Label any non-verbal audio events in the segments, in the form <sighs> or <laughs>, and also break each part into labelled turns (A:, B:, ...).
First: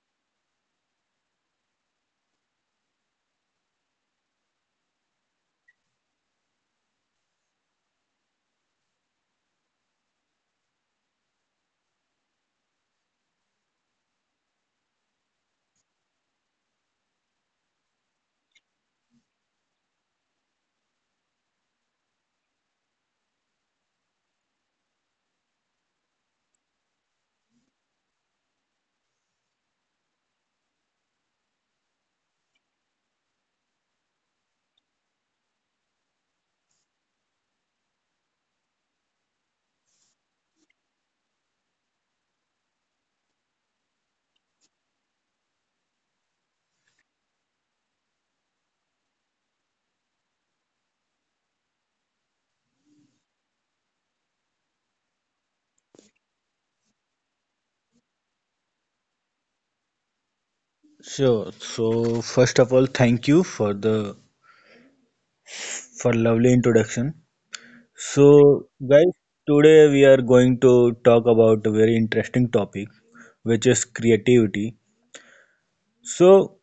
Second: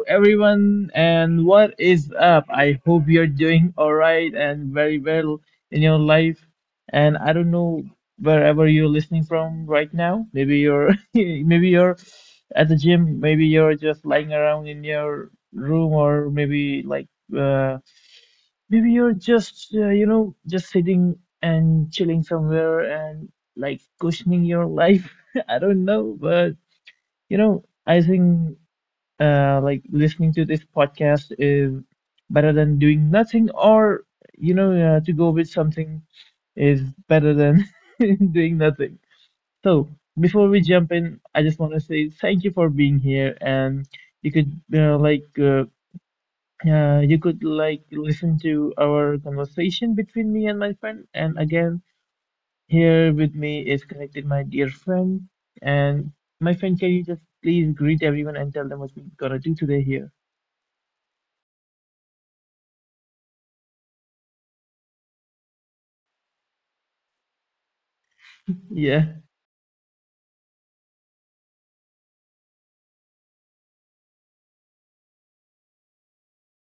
A: everyone, and what is up? I hope you're doing all right and very well in your life. And I don't know wherever you're listening from right now. Maybe you're <laughs> maybe you're at the gym, maybe you're just lying around in your room, or maybe like uh, maybe you're just you know just sitting and chilling somewhere and like cushioning your life. <laughs> I don't know, but I think. Like listening to this podcast is better than doing nothing, or to go with something is better than <laughs> doing nothing. So before we jump in, I just want to say thank you for being here, and you could you could like listen to our conversation between me and my friend. And again, here with me is connected my dear friend, and my friend, can you just please greet everyone and tell them what we're gonna do today here?
B: Sure. So first of all, thank you for lovely introduction. So
A: Yeah.
B: guys, today we are going to talk about a very interesting topic, which is creativity. So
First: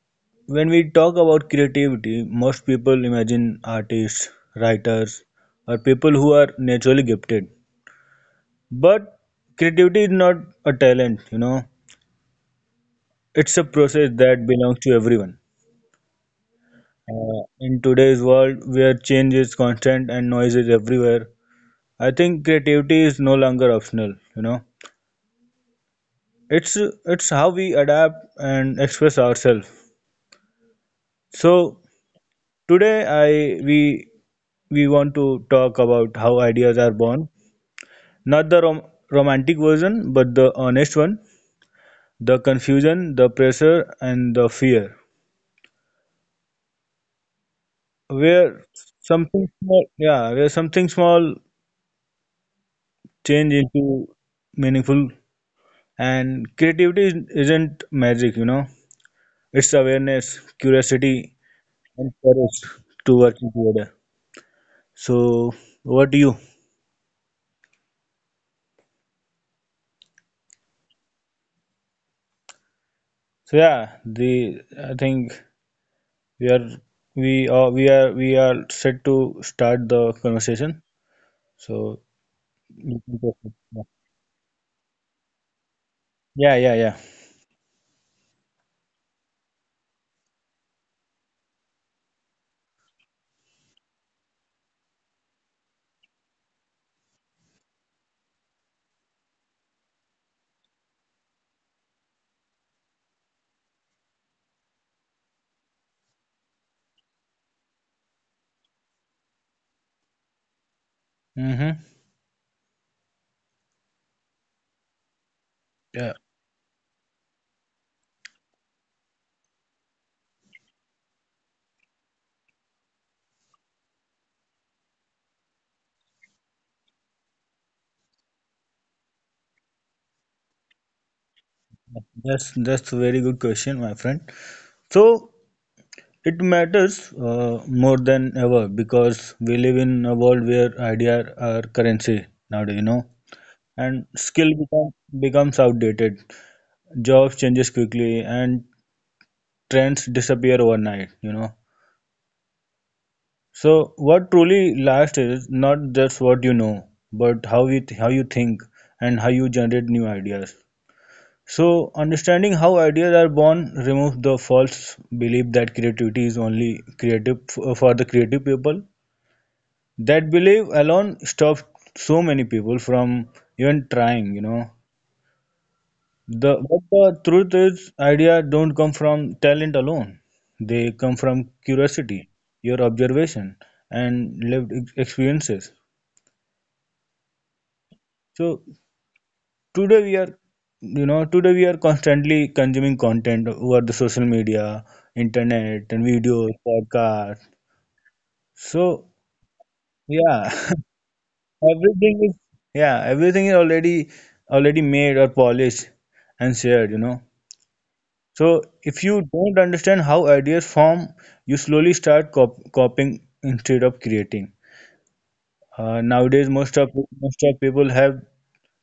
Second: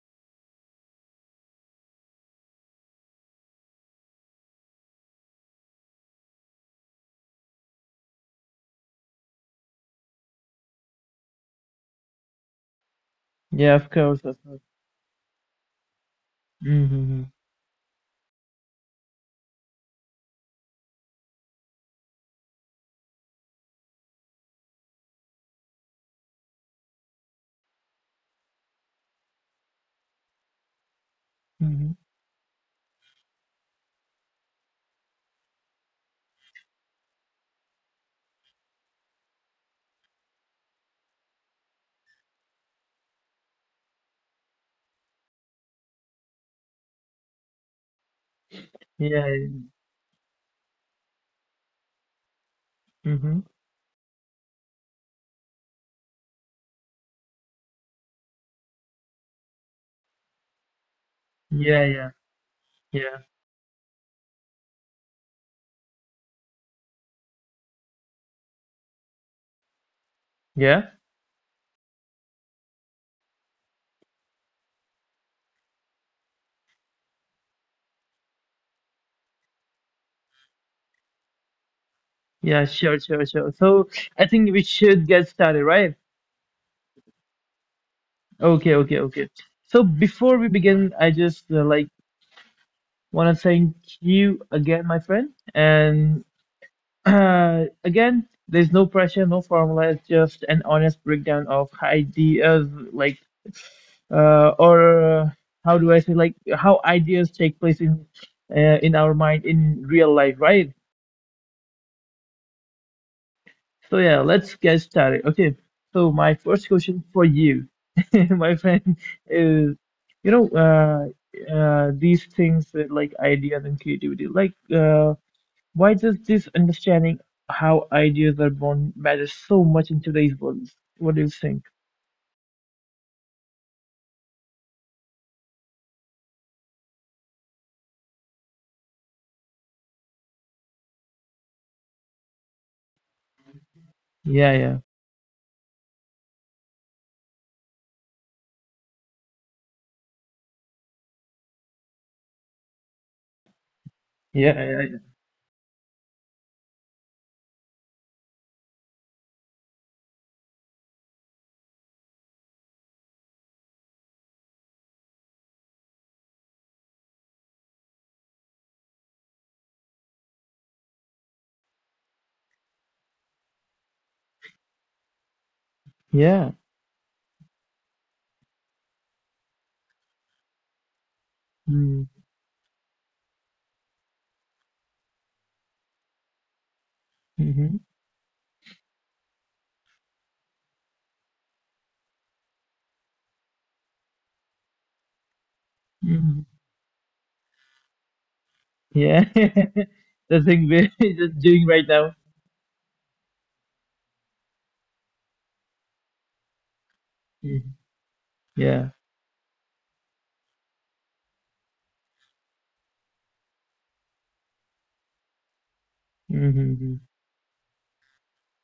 B: when we talk about creativity, most people imagine artists, writers, or people who are naturally gifted. But creativity is not a talent. It's a
A: Yeah, of
B: process
A: course. Of
B: that
A: course.
B: belongs to everyone.
A: Mm-hmm.
B: In today's world, where change is constant and noise is everywhere, I think creativity is no longer optional. It's it's how we adapt and express ourselves. So
A: Mm-hmm. Mm-hmm.
B: today, I we want to talk about how ideas are born, not the romantic version, but the honest one, the confusion, the pressure, and the fear. Where
A: Yeah.
B: where something small
A: Mm-hmm.
B: change into meaningful. And creativity isn't magic. It's awareness, curiosity,
A: Yeah, yeah,
B: and courage to
A: yeah,
B: working together. So, what do you?
A: yeah,
B: So yeah, the I think we are we are set to start the conversation. So
A: yeah. Sure,
B: you can
A: sure, sure.
B: proceed.
A: So I think we should get started, right?
B: Yeah, yeah, yeah.
A: Okay, okay, okay. So before we begin, I just want to thank you again, my friend. And <clears throat> again, there's no pressure, no formula. It's just an honest breakdown of ideas, like or how do I say like how ideas take place in our mind in real life, right?
B: Mm-hmm.
A: So yeah, let's get started. Okay,
B: Yeah,
A: so my first question for you, <laughs> my friend, is these things that, like ideas and creativity, like why does this understanding how ideas are born matter so much in today's world? What do you think?
B: that's a very good question, my friend. So it matters more than ever because we live in a world where ideas are currency nowadays, and skill
A: Yeah,
B: become,
A: yeah,
B: becomes outdated. Jobs changes quickly and trends disappear overnight. So what
A: yeah,
B: truly
A: yeah,
B: lasts is not just what you know, but how you think and how you generate new ideas. So understanding how ideas are born removes the false belief that creativity is only for the creative people. That belief alone stops so many people from even trying. The
A: yeah.
B: but the truth is idea don't come from talent alone. They come from curiosity, your observation, and lived experiences. So today we are today we are constantly consuming content over the social media, internet, and videos,
A: Mm-hmm.
B: podcasts. So
A: Yeah, <laughs>
B: yeah.
A: the
B: <laughs>
A: thing we're <laughs> just doing right
B: Everything
A: now.
B: is yeah, Everything is already made or polished and shared.
A: Mhm.
B: So if
A: Yeah.
B: you don't understand how ideas form, you slowly start copying instead of creating. Nowadays, most of
A: Hmm.
B: most of people have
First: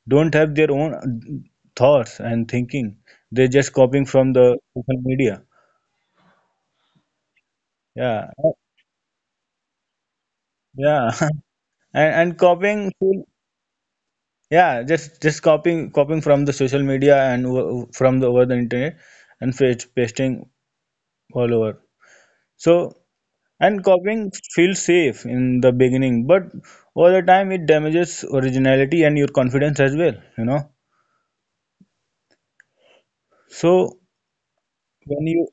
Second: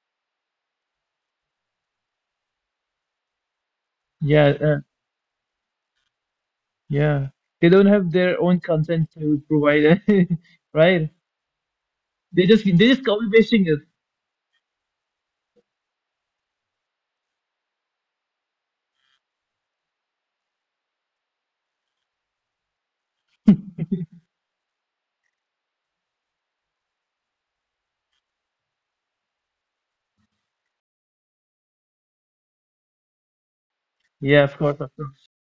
B: don't have their own thoughts and thinking. They're just copying from
A: Yeah.
B: the social media.
A: Yeah. They don't have
B: Yeah,
A: their own content to provide, <laughs> right?
B: yeah. <laughs> And
A: They just they
B: copying
A: just copy
B: feel
A: pasting it.
B: yeah just copying copying from the social media, from the over the internet, and pasting all over. So, and copying feels safe in the beginning, but over the time it damages originality and your confidence as well, so
A: Yeah, of course, of course.
B: when you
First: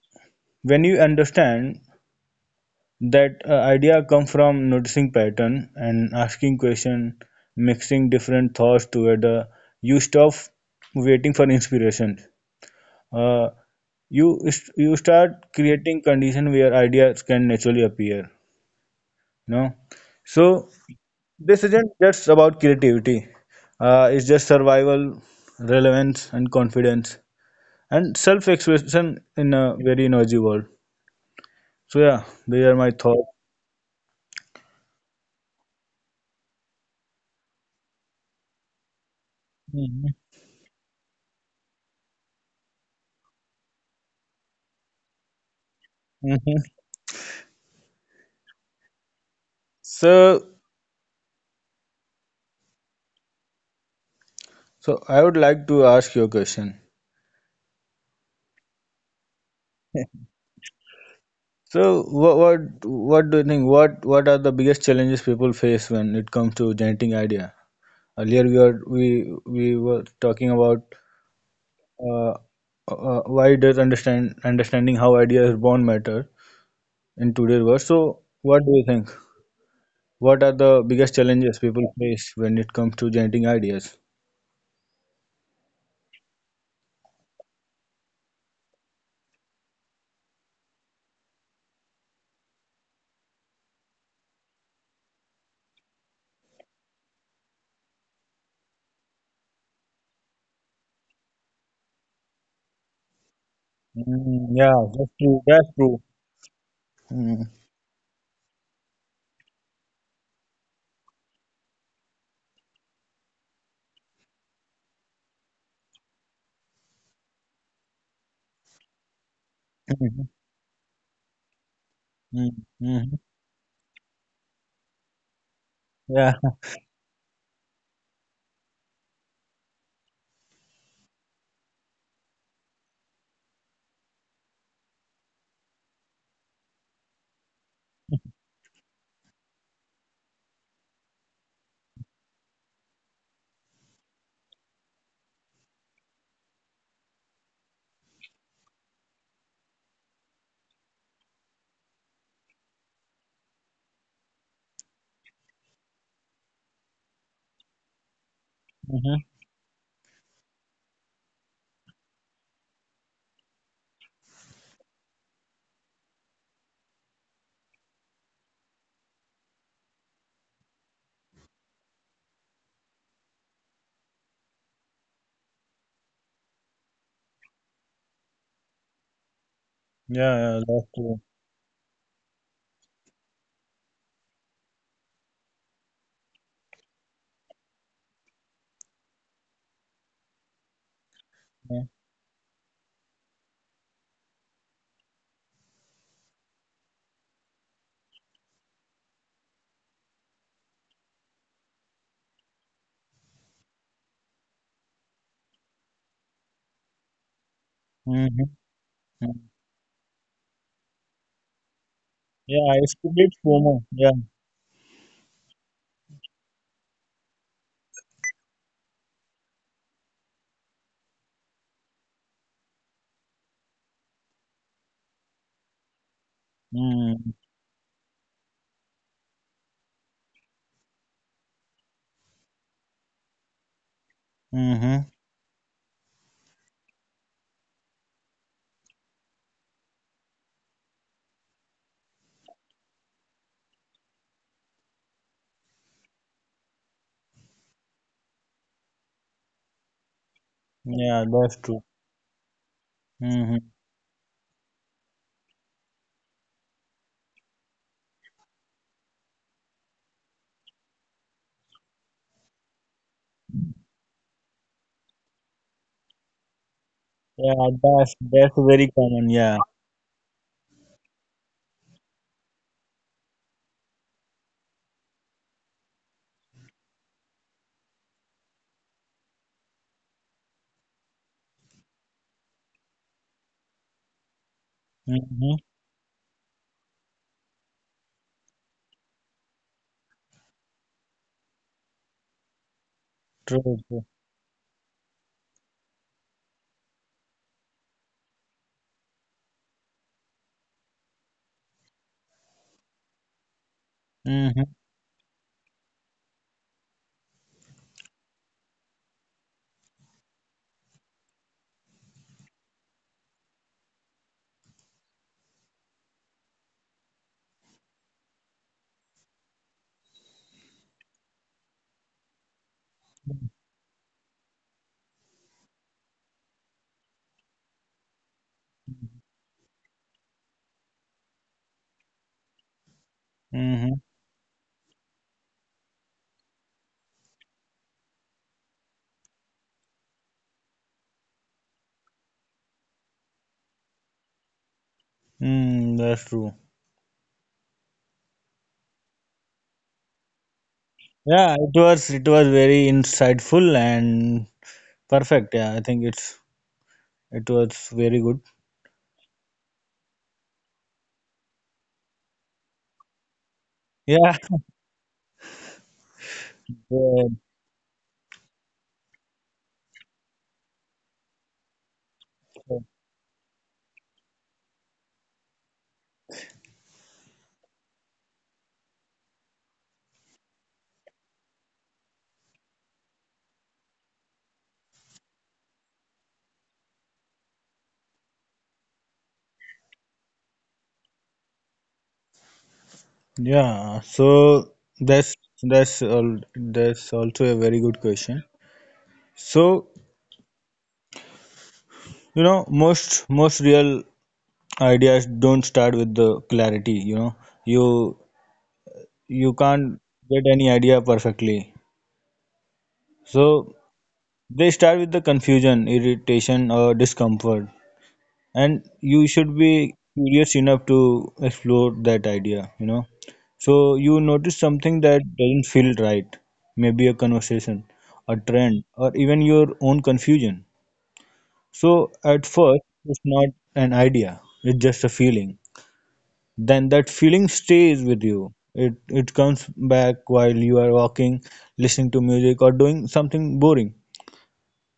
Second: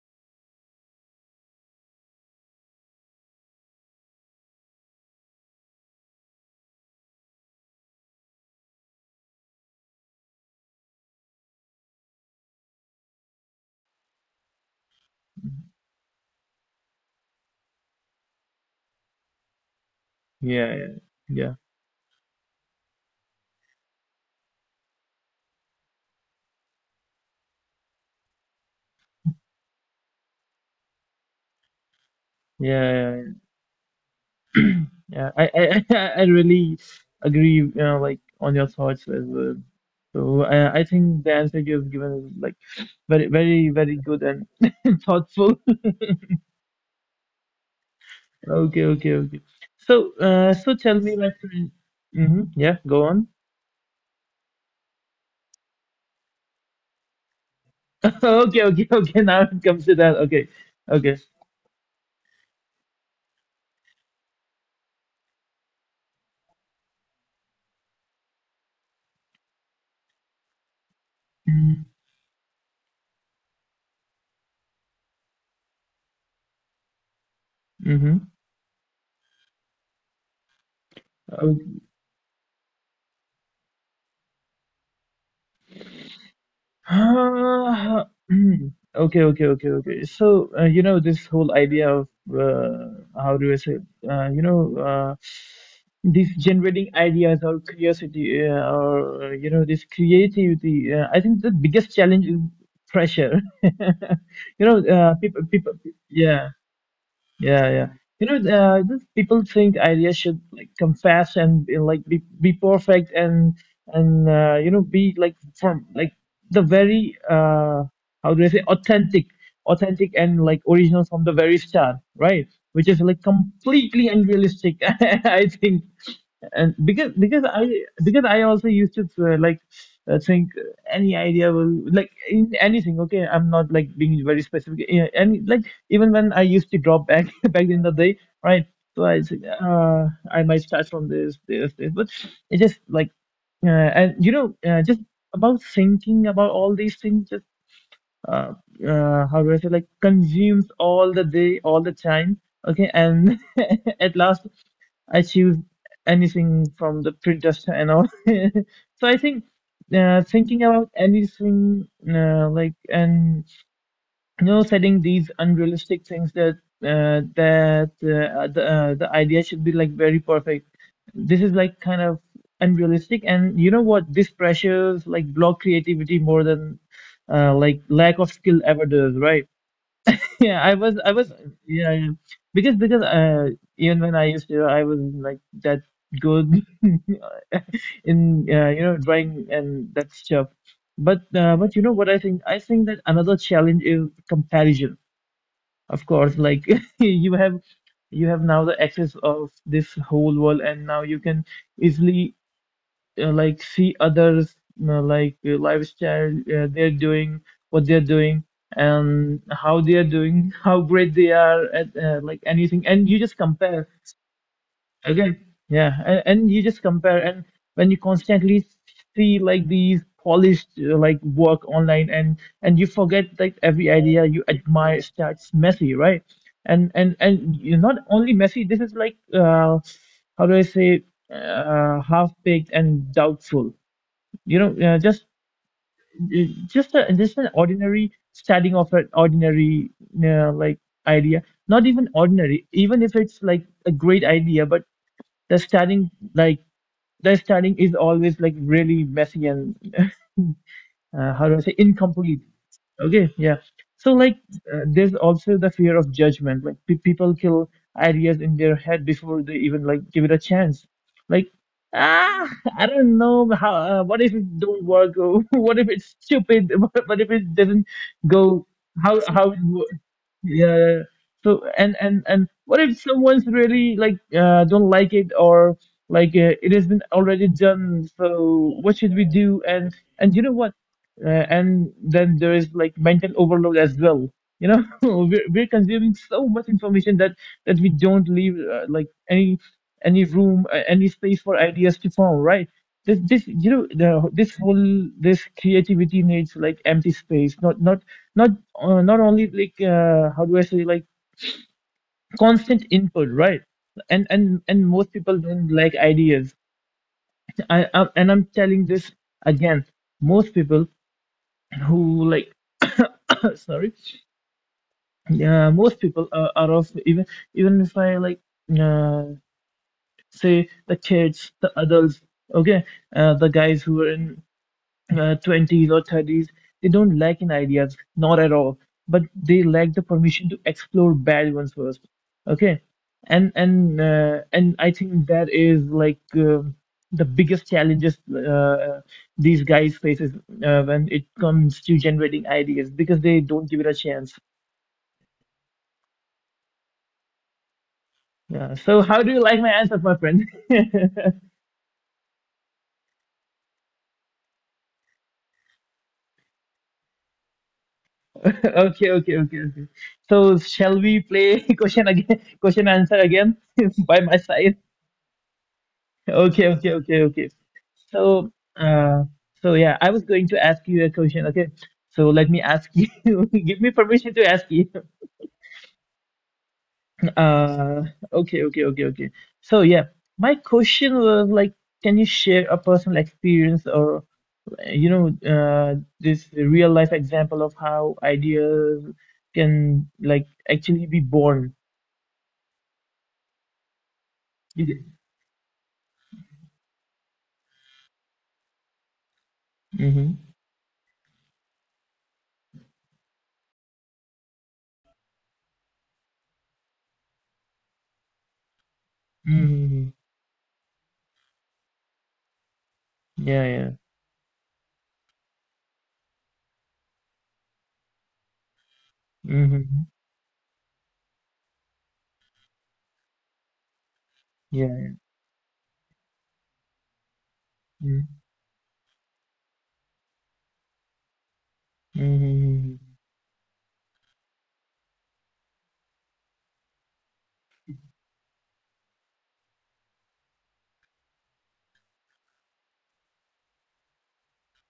B: when you understand that idea come from noticing pattern and asking question, mixing different thoughts together, you stop waiting for inspiration. Uh, you start creating condition where ideas can naturally appear. You know, so
A: Yeah, yeah, yeah,
B: this isn't just about creativity. It's just survival, relevance, and confidence, and self-expression in a very noisy world. So yeah, these are my
A: yeah, yeah.
B: thoughts.
A: Yeah, <clears throat> Yeah, <laughs> I really agree. You know, like on your thoughts as well.
B: Mhm,
A: So I think the answer you have given is like very, very, very good and <laughs> thoughtful.
B: mhm.
A: Okay, okay, okay. So,
B: So
A: so tell me, my friend. Hmm. Yeah, go on.
B: so I would like to ask you a question.
A: <laughs> Okay, okay, okay. Now it comes to that.
B: <laughs>
A: Okay, okay.
B: So what what what do you think? What are the biggest challenges people face when it comes to generating idea? Earlier we were talking about uh, why does understanding how ideas are born matter in today's world.
A: Mm-hmm.
B: So what do you think? What are the biggest challenges
A: Okay.
B: people face when it comes to generating ideas?
A: <sighs> Uh, hmm. Okay, okay, okay, okay. So, you know, this whole idea of how do I say, uh, you know, uh, these generating ideas or curiosity you know, this creativity, I think the biggest challenge is pressure. <laughs>
B: Mm,
A: You
B: yeah,
A: know,
B: that's true. That's
A: people,
B: true.
A: yeah.
B: Mm,
A: Yeah, yeah. You know, just people think ideas should like come fast and be, like be perfect and and you know be like from like the very how do I say authentic
B: mhm,
A: and like original from the very start, right?
B: mm,
A: Which is
B: mhm.
A: like completely unrealistic, <laughs> I think
B: Yeah,
A: and because I also used to think any idea will like in anything okay I'm not like being very specific yeah, and like even when I used to drop back <laughs> back in the day right so I think, I might start from this but it just like and you know just about thinking about all these things just uh, how do I say, like consumes all the day, all the time. Okay, and <laughs> at last I choose anything from the print duster and all. <laughs> So I
B: mhm.
A: think thinking about anything and you know setting these unrealistic things that the idea should be like very perfect this is like kind of unrealistic and you know what this pressures like block creativity more than like lack of skill ever does right <laughs>
B: Yeah,
A: yeah
B: yeah,
A: i
B: that's
A: was I
B: true.
A: was yeah, yeah. Because even when I used to I was like that good <laughs> in you know drawing and that stuff but you
B: Yeah,
A: know what I think that another challenge is comparison of course, like <laughs> you have you have now the access of this whole world, and now you can easily like see others lifestyle they're doing, what they're
B: mhm,
A: doing, and
B: mm.
A: how they are doing, <laughs> how great they are at like
B: Yeah,
A: anything,
B: it's
A: and you just
B: creates
A: compare.
B: FOMO. Yeah.
A: Again, yeah, and you just compare, and when you constantly see like these polished like work online, and you forget like every idea you admire starts messy, right? And
B: Mm,
A: you're not only messy. This is like how do I say, half-baked and doubtful. You know,
B: mhm.
A: just just an ordinary starting of an ordinary uh, like idea. Not even ordinary, even if it's like a great idea, but the starting like the starting is always like really messy and <laughs>
B: Yeah,
A: how do I say
B: that's true.
A: incomplete. Okay, yeah.
B: Mhm.
A: So like there's also the fear of judgment. Like people kill ideas in their head before they even like give it a chance. Like ah, I don't know how. What if it don't work? Or <laughs> what if it's stupid? <laughs> What if it
B: Yeah,
A: doesn't
B: that's
A: go?
B: that's very
A: How how
B: common.
A: it
B: Yeah.
A: wo- yeah. Yeah, yeah. So and what if someone's really like don't like it or like it has been already done. So what should we do? And you know what? And then there is like mental overload as well you know <laughs> we're
B: Mm-hmm.
A: consuming so much information that we don't leave any room any space for ideas to form right this this you know
B: True. True.
A: this whole this creativity needs like empty space not not only like how do I say like constant input right and
B: Mm-hmm.
A: most people don't like ideas I'm telling this again most people who like <coughs> sorry Yeah, most people are of even even if I like uh, say the kids, the adults, okay, the guys who are in 20s or 30s, they don't lack in ideas, not at all, but they lack the permission to explore bad ones first, okay, and
B: Mm-hmm.
A: I think that is like the biggest challenges uh, these guys faces when it comes to generating ideas because they don't give it a chance.
B: Mm, that's true.
A: Yeah. So how do you like my answers, my friend? <laughs>
B: Yeah, it was very insightful and perfect. Yeah, I think it was very good.
A: Okay, okay, okay, okay. So shall we play <laughs> question again, question answer again <laughs> by my
B: Yeah.
A: side?
B: <laughs>
A: Okay, okay, okay,
B: Yeah.
A: okay. So, so yeah, I was going to ask you a question. Okay, so let me ask you. <laughs> Give me permission to ask you. <laughs> Uh, okay, okay, okay, okay. So yeah, my question was like, can you share a personal experience or this real life example of how ideas can like actually be born
B: Yeah, so that's that's all. That's also a very good question. So
A: mm-hmm.
B: most real ideas don't start with the clarity. You you can't
A: Mm-hmm.
B: get any idea perfectly.
A: Yeah,
B: So
A: yeah,
B: they start with the confusion, irritation, or discomfort, and you should be
A: mm-hmm.
B: curious enough to explore that idea. So you notice something
A: Yeah,
B: that doesn't feel right, maybe a conversation,
A: yeah.
B: a trend, or even your own confusion. So at first,
A: Mm-hmm.
B: it's not an idea, it's just a feeling. Then that feeling stays with you. It comes back while you are walking, listening to music, or doing something boring.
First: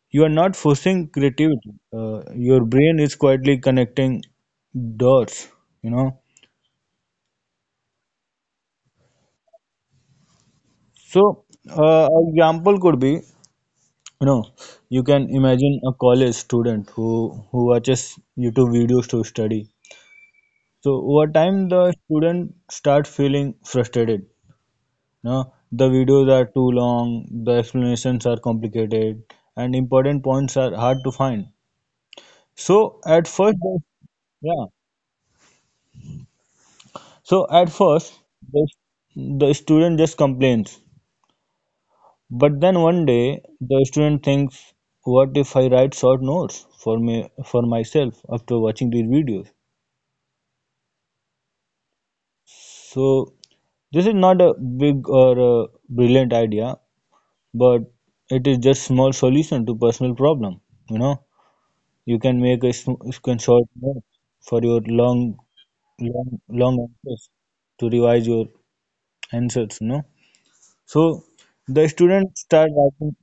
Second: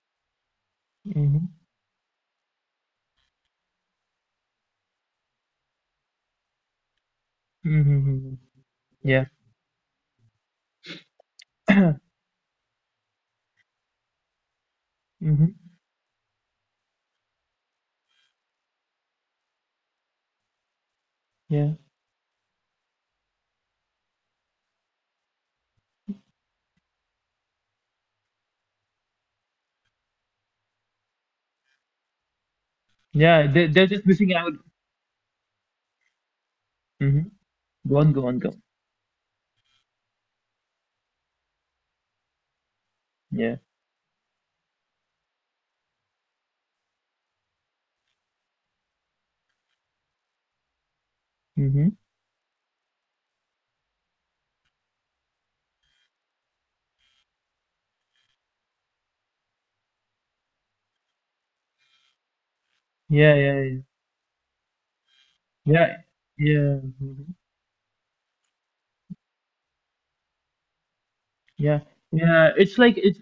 B: You are not forcing
A: Mm-hmm.
B: creativity. Your brain is quietly connecting dots, you know.
A: Mm-hmm. Yeah.
B: So,
A: <coughs> <clears throat>
B: example could be, you know, you can
A: Mm-hmm.
B: imagine a college student who watches YouTube videos to study. So over time,
A: Yeah,
B: the student start feeling frustrated. No, the videos are too long, the explanations are complicated, and important points are hard to find. So at first, they-
A: they're just missing out
B: yeah,
A: mm-hmm.
B: So at
A: Go
B: first,
A: on, go on, go on.
B: the, the student just complains. But then one day,
A: Yeah,
B: the student thinks, what if I write short notes for myself after watching these videos?
A: mm-hmm.
B: So this is not a big or a brilliant idea, but it is just small solution to personal problem. You know, you can make a sm- you
A: Yeah,
B: can
A: yeah,
B: short
A: yeah,
B: note for your long,
A: yeah,
B: long, long
A: yeah,
B: answers
A: mhm.
B: to revise your answers. So
A: Yeah,
B: the student
A: yeah
B: start
A: it's like
B: writing,
A: it's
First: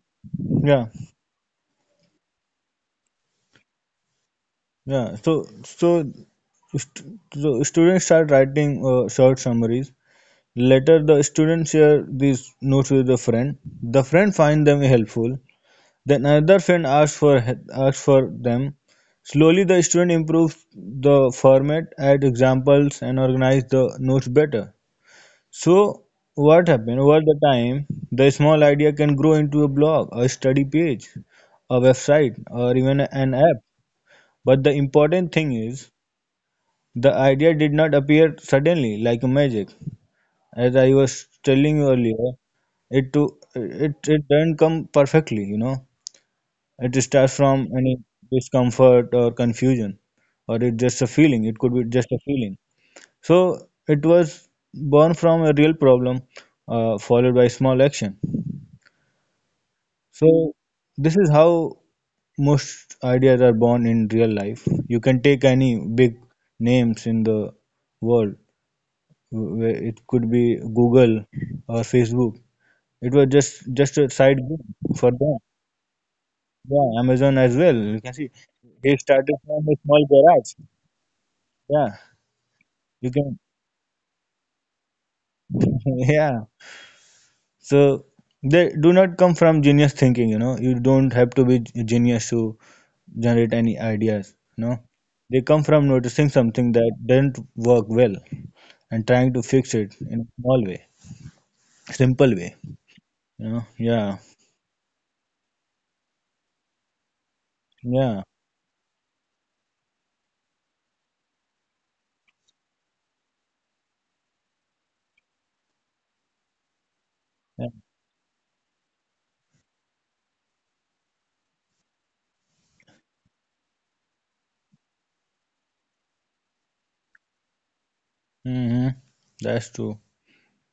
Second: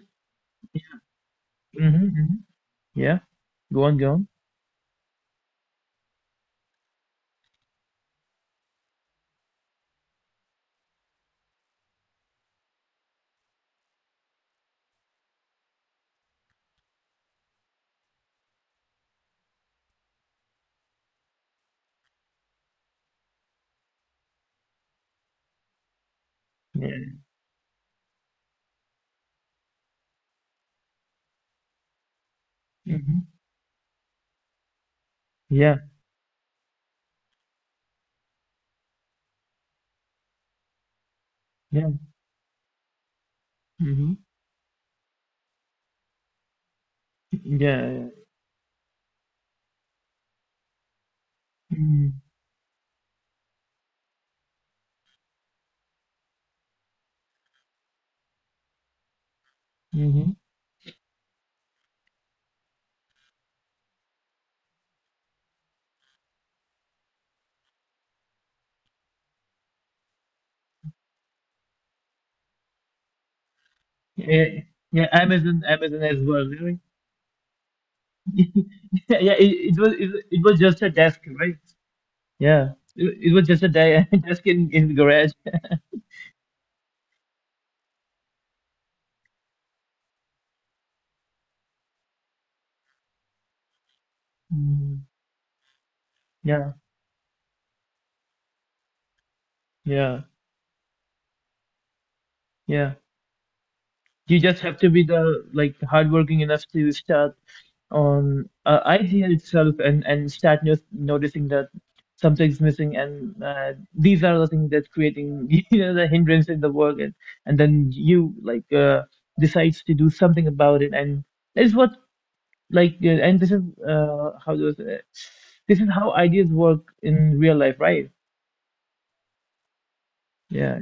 B: yeah
A: mm-hmm. Mm-hmm. Yeah, go on, go on,
B: yeah so so so students start writing short summaries. Later the students share these notes with a friend. The friend finds them helpful. Then another friend asks for them. Slowly the student improves the format, add examples, and organize the notes better. So what happened
A: yeah,
B: over the time, the small idea can grow into a blog, a study page, a website, or even
A: mm-hmm.
B: an app. But the important thing
A: Yeah.
B: is, the idea did not appear suddenly like magic. As I was telling
A: Yeah.
B: you earlier, it to it
A: Hmm.
B: it doesn't come perfectly. It starts from any
A: Yeah.
B: discomfort or confusion, or it's just a feeling. It could be just a
A: Mm-hmm.
B: feeling. So it was born from a real problem, followed by small action.
A: Yeah. Mhm.
B: So this is how most ideas are born in real life. You can take any big names in the world. Where it could be Google or Facebook. It was just a
A: Yeah.
B: side
A: Yeah,
B: gig for them.
A: Amazon. Amazon as well, right?
B: Yeah, Amazon as well. You can see
A: <laughs>
B: they
A: Yeah.
B: started
A: It
B: from a
A: was.
B: small
A: It was
B: garage.
A: just a desk, right?
B: Yeah,
A: Yeah.
B: you
A: It was
B: can.
A: just a de <laughs> desk in the garage.
B: <laughs> Yeah, so they do not come from genius thinking, you know. You don't have to be genius to generate any ideas.
A: Mm.
B: They come from noticing
A: Yeah.
B: something that didn't work well and trying to fix it
A: Yeah.
B: in a small way, simple way,
A: Yeah.
B: you know. Yeah,
A: You just have to be the like hardworking enough to start
B: yeah,
A: on idea itself and start no noticing that something's missing and these are the things that's creating <laughs> you know the hindrance in the work and
B: yeah.
A: then you like decides to do something about it and it's what like and this is how those this is how ideas work in real life right
B: hmm That's true.
A: yeah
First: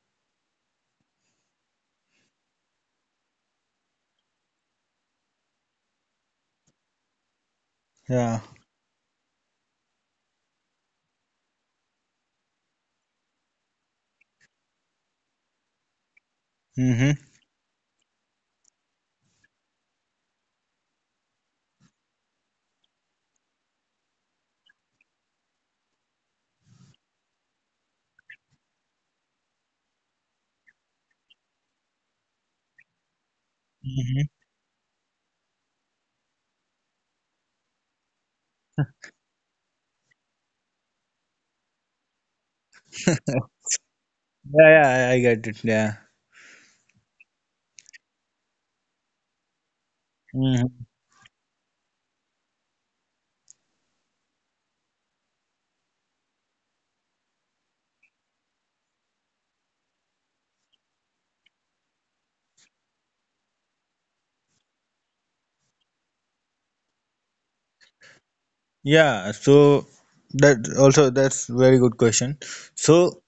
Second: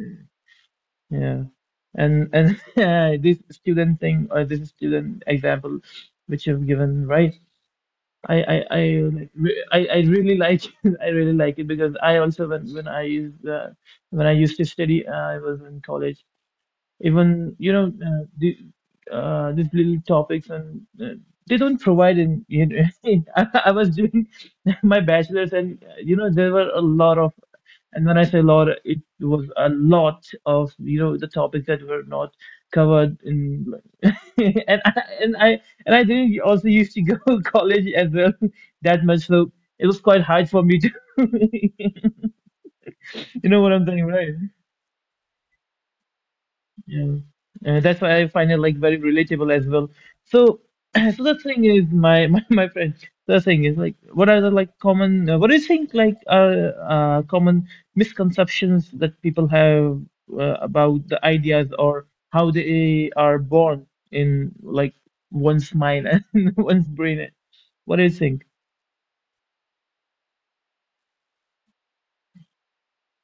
A: Yeah, and <laughs> yeah, this student thing or this student example which you've given, right?
B: Yeah.
A: I I I I really like <laughs> it. I really like it because I also when I used when I used to study, I was in college
B: Mm-hmm.
A: even you know these little topics and they don't provide in. <laughs> I was doing <laughs> my bachelor's and you know there were a lot of. And when I say lot, it was a lot of, you know, the topics that were not covered in. <laughs>
B: Mm-hmm.
A: And I and I didn't also used to go <laughs> college as well <laughs> that much, so it was quite hard for me to. <laughs> you
B: <laughs>
A: know what I'm saying, right?
B: Yeah, yeah, I get it. Yeah.
A: Yeah, that's why I find it like very relatable as well. So,
B: Hmm.
A: <clears throat> so the thing is, my <laughs> my friend, the thing is like, what are the like common? What do you think like are common misconceptions that people have about the ideas or how they are born in like one's mind <laughs> and one's brain? What do you think?
B: Yeah, so that's very good question. So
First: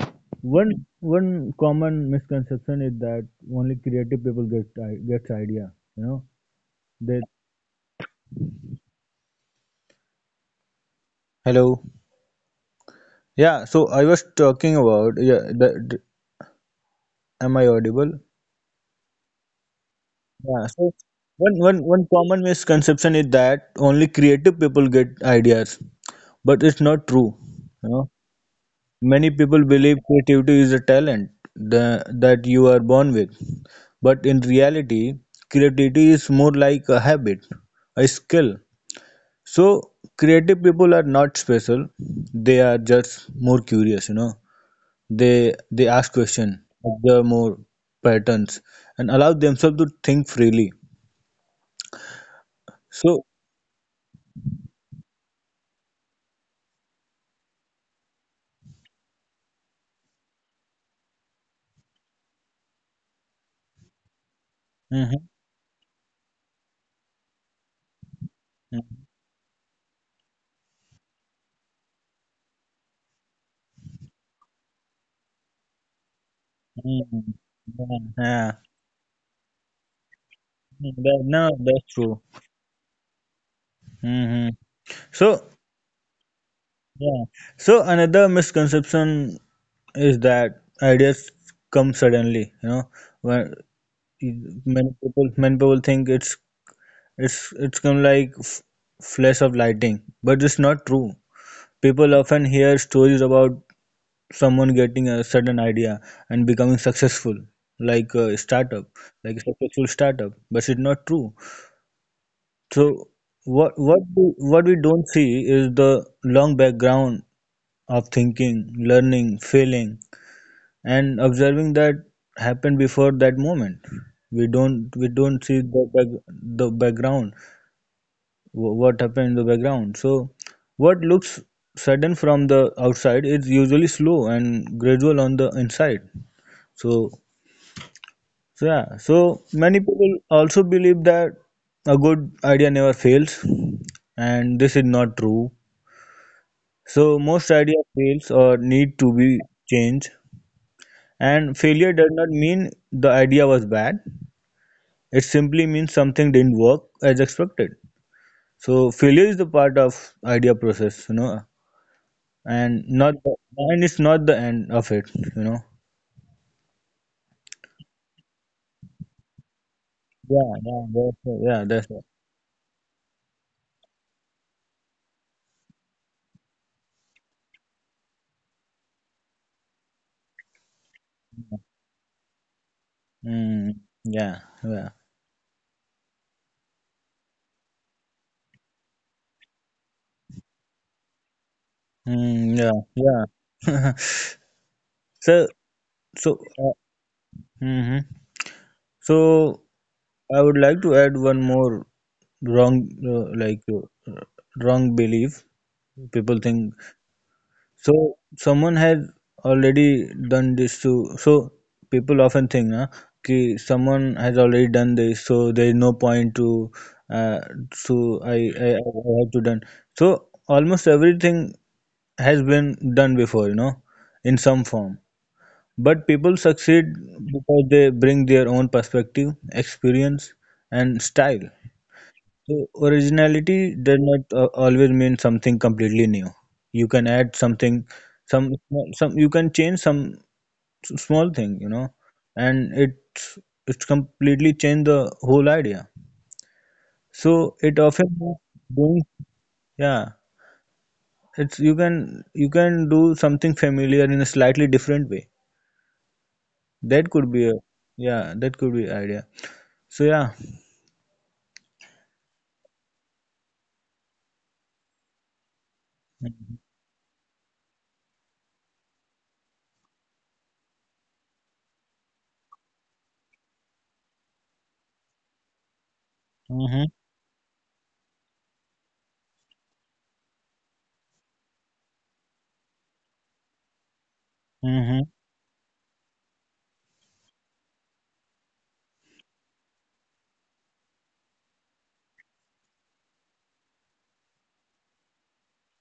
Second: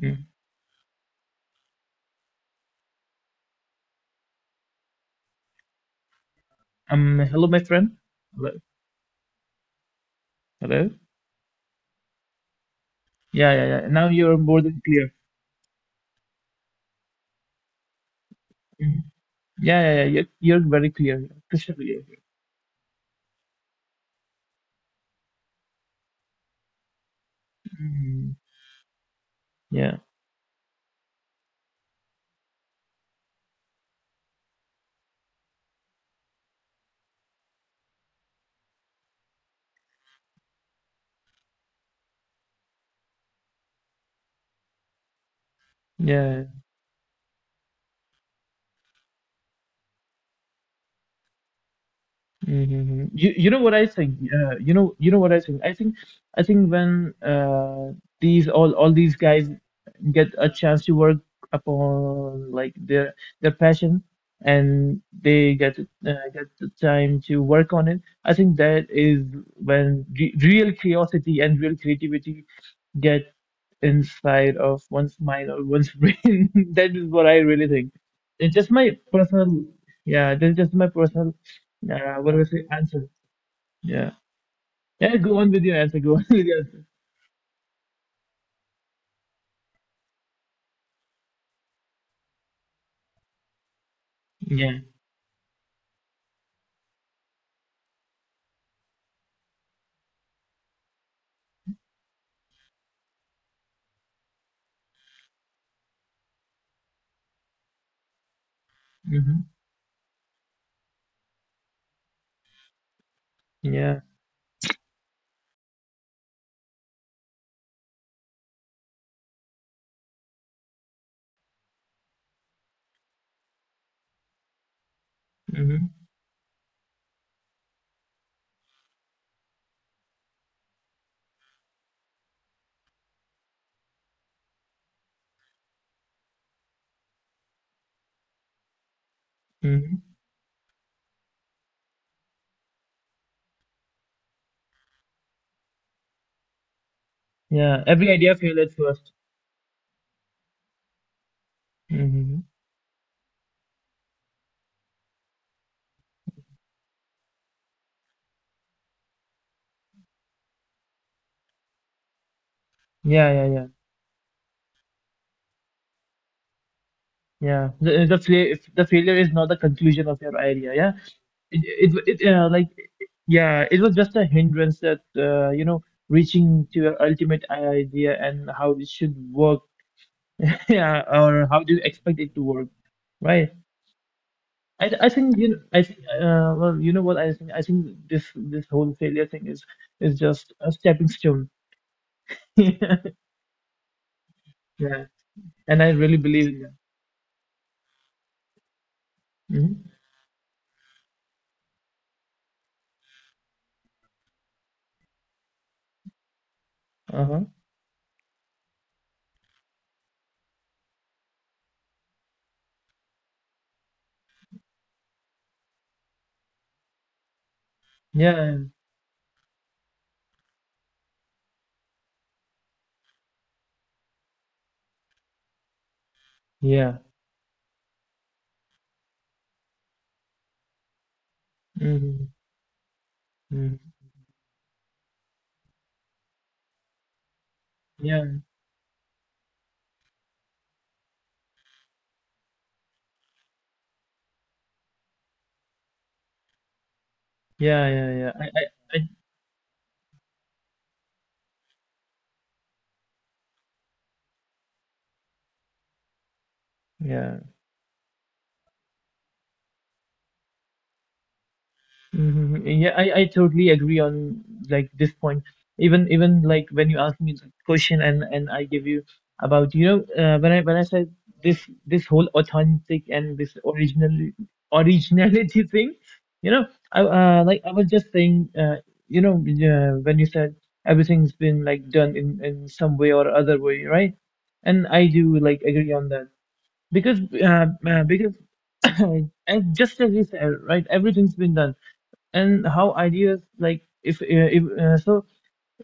A: Mm.
B: One one common misconception is that only creative people gets idea. You know, they
A: Hello, my friend. Hello. Hello.
B: Hello.
A: Yeah,
B: Yeah,
A: yeah, yeah.
B: so I
A: Now
B: was
A: you're more
B: talking
A: than clear.
B: about yeah, the, am I audible?
A: Mhm. Yeah, yeah, yeah. You're
B: Yeah, so
A: very clear.
B: one
A: Crystal
B: one
A: clear.
B: one common misconception is that only creative people get ideas, but it's not true. You know,
A: Mhm.
B: many people believe
A: Yeah,
B: creativity is a talent that you are born with, but in reality, creativity is more like a habit, a skill. So creative people are not special. They are just more curious. They ask
A: yeah.
B: questions, observe more patterns, and allow themselves to think freely.
A: Hmm.
B: So.
A: You know what I think? You know what I think? I think I think when these all these guys get a chance to work upon like their passion, and
B: Mhm,
A: they get the time to work on it. I think that
B: mhm,
A: is when re real curiosity and real creativity get inside of one's mind or one's <laughs> brain. That is what
B: mhm.
A: I really think.
B: Yeah,
A: It's just my personal, yeah, that's just my
B: yeah. That-
A: personal,
B: no, that's true.
A: what do I say, answer. Yeah.
B: hmm
A: Yeah, go
B: So
A: on with your answer. Go on <laughs> with your answer.
B: yeah. So another misconception is that ideas come suddenly. When
A: Yeah.
B: many people think it's come like flash of lighting, but it's not true. People often hear stories about someone getting a sudden idea and becoming successful, like a startup, like a
A: Mm-hmm.
B: successful startup, but it's not true. So what what
A: Yeah.
B: we, what we don't see is the long background of thinking, learning, failing, and observing that happened before that moment. We don't see
A: Mm-hmm.
B: the back, the background wh- what happened in the background. So, what looks sudden from the outside is usually slow and gradual on the inside. So, so, yeah. So many people
A: Mm-hmm.
B: also believe that a good idea never fails, and this is not true. So most idea
A: Yeah. Every
B: fails
A: idea failed
B: or
A: at
B: need
A: 1st.
B: to be changed, and failure does not
A: Mm-hmm.
B: mean the idea was bad. It simply means something didn't work as expected. So failure is the part of idea process. and not
A: Yeah,
B: the,
A: yeah, yeah.
B: and it's not the end of it.
A: Yeah. The failure is not the conclusion of your
B: Yeah,
A: idea.
B: yeah,
A: Yeah.
B: that's it. Yeah, that's
A: it,
B: it.
A: it, it like yeah, it was just a hindrance that you know, reaching to your ultimate idea and how it should work. <laughs> yeah, or how do you expect it to work, right?
B: Mm, yeah, yeah.
A: I think, you know, I think well, you know what I think? I think this this whole failure thing is just a stepping stone. <laughs>
B: Yeah
A: yeah,
B: yeah <laughs> so
A: and I really
B: so
A: believe in
B: uh,
A: that.
B: hmm so
A: Hmm.
B: i would like to add one more wrong wrong belief people think.
A: Uh-huh.
B: So someone has already done this to so people often think na कि someone has already done this so there is no point to uh, so I,
A: Yeah.
B: I I I have to done. So almost everything has been done before, you know, in some form, but people succeed
A: Yeah.
B: because they bring their own perspective, experience, and style.
A: Hmm.
B: So originality
A: Hmm.
B: does not always mean something completely new. You can add something,
A: Yeah.
B: some you can change some small thing, you know, and it's completely change the whole idea. So it
A: Yeah. Yeah.
B: often
A: yeah
B: means
A: I
B: doing. Yeah. It's you can do something familiar in a slightly different way. That could
A: Yeah.
B: be a yeah. That could be idea. So yeah.
A: Mhm. Yeah, I totally agree on like this point. Even like when you ask me the question and I give you about, you know, when I said this this whole authentic and this original originality <laughs> thing, you know,
B: Mhm.
A: I like I was just saying you know when you said everything's been like done in some way or other way, right? And I
B: Mhm.
A: do like agree on that because <coughs> as just as you said, right, everything's been done. And how ideas, like if,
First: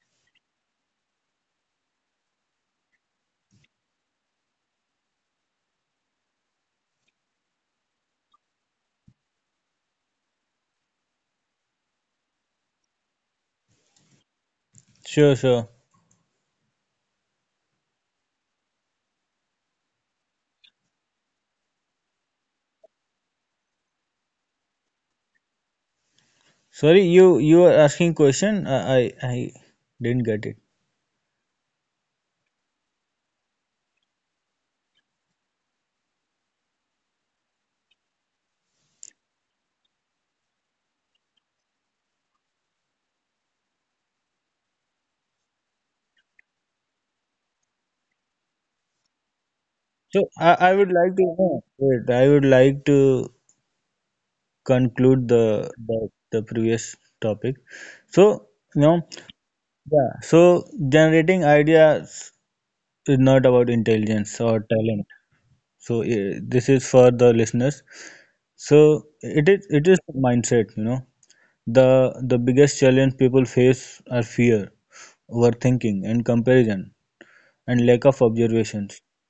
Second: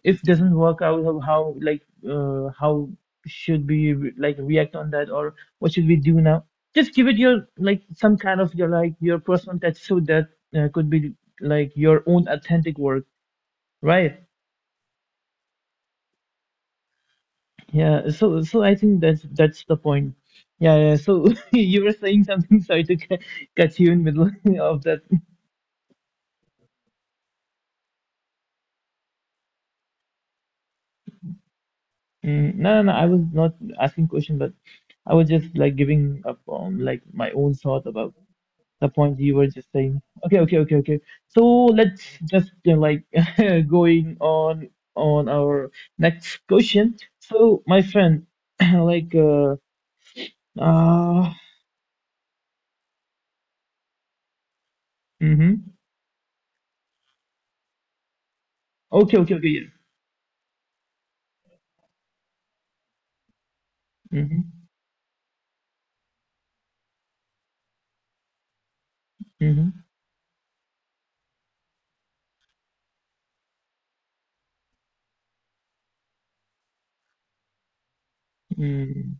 A: if doesn't work out, how like how should we react on that, or what should we do now? Just give it your like some kind of your, like your personal touch, so that could be like your own authentic work, right?
B: Sure. Sure.
A: Yeah, so so I think that's the point. Yeah, yeah. So <laughs> you were saying something, <laughs> sorry to ca- catch you in middle <laughs> of that.
B: Sorry, you were asking question. I didn't get it.
A: Mm, no, no, no, I was not asking question, but I was just like giving up on like my own thought about the point you were just saying. Okay, okay, okay, okay. So let's just you like <laughs> going on our next question. So my friend, <clears throat> like
B: So I would like to
A: uh
B: no, wait, I would like to conclude the
A: mm-hmm.
B: the, the previous topic. So you know,
A: Okay, okay, okay, yeah.
B: yeah. So generating ideas is not about intelligence or
A: Mm-hmm,
B: talent. So this is for the listeners. So it is
A: mm-hmm,
B: it is mindset. You know, the the biggest challenge people face are fear, overthinking, and comparison, and lack of observations.
A: mm.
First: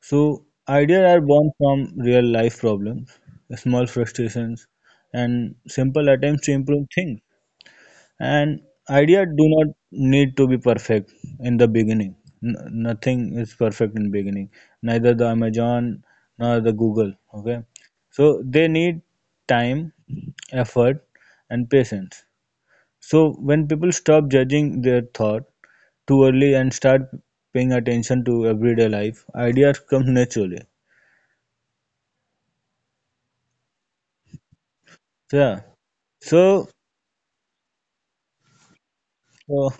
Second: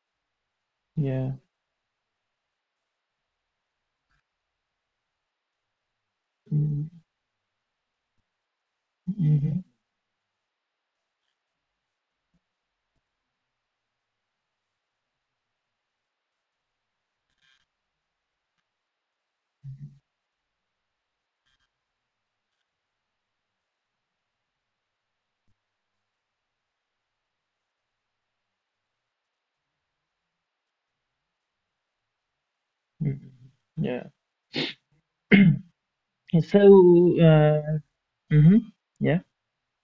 B: So ideas are
A: Yeah.
B: born from real life problems, small frustrations, and simple attempts to improve
A: Mm-hmm.
B: things. And ideas do
A: Mm-hmm.
B: not need to be perfect in the beginning. Nothing is perfect in beginning. Neither the Amazon nor the Google. Okay, so they need time, effort, and patience. So when people stop judging their thought too early and start paying attention to everyday life, ideas come naturally.
A: Yeah.
B: So yeah.
A: So,
B: So,
A: mm-hmm. Yeah.
B: uh,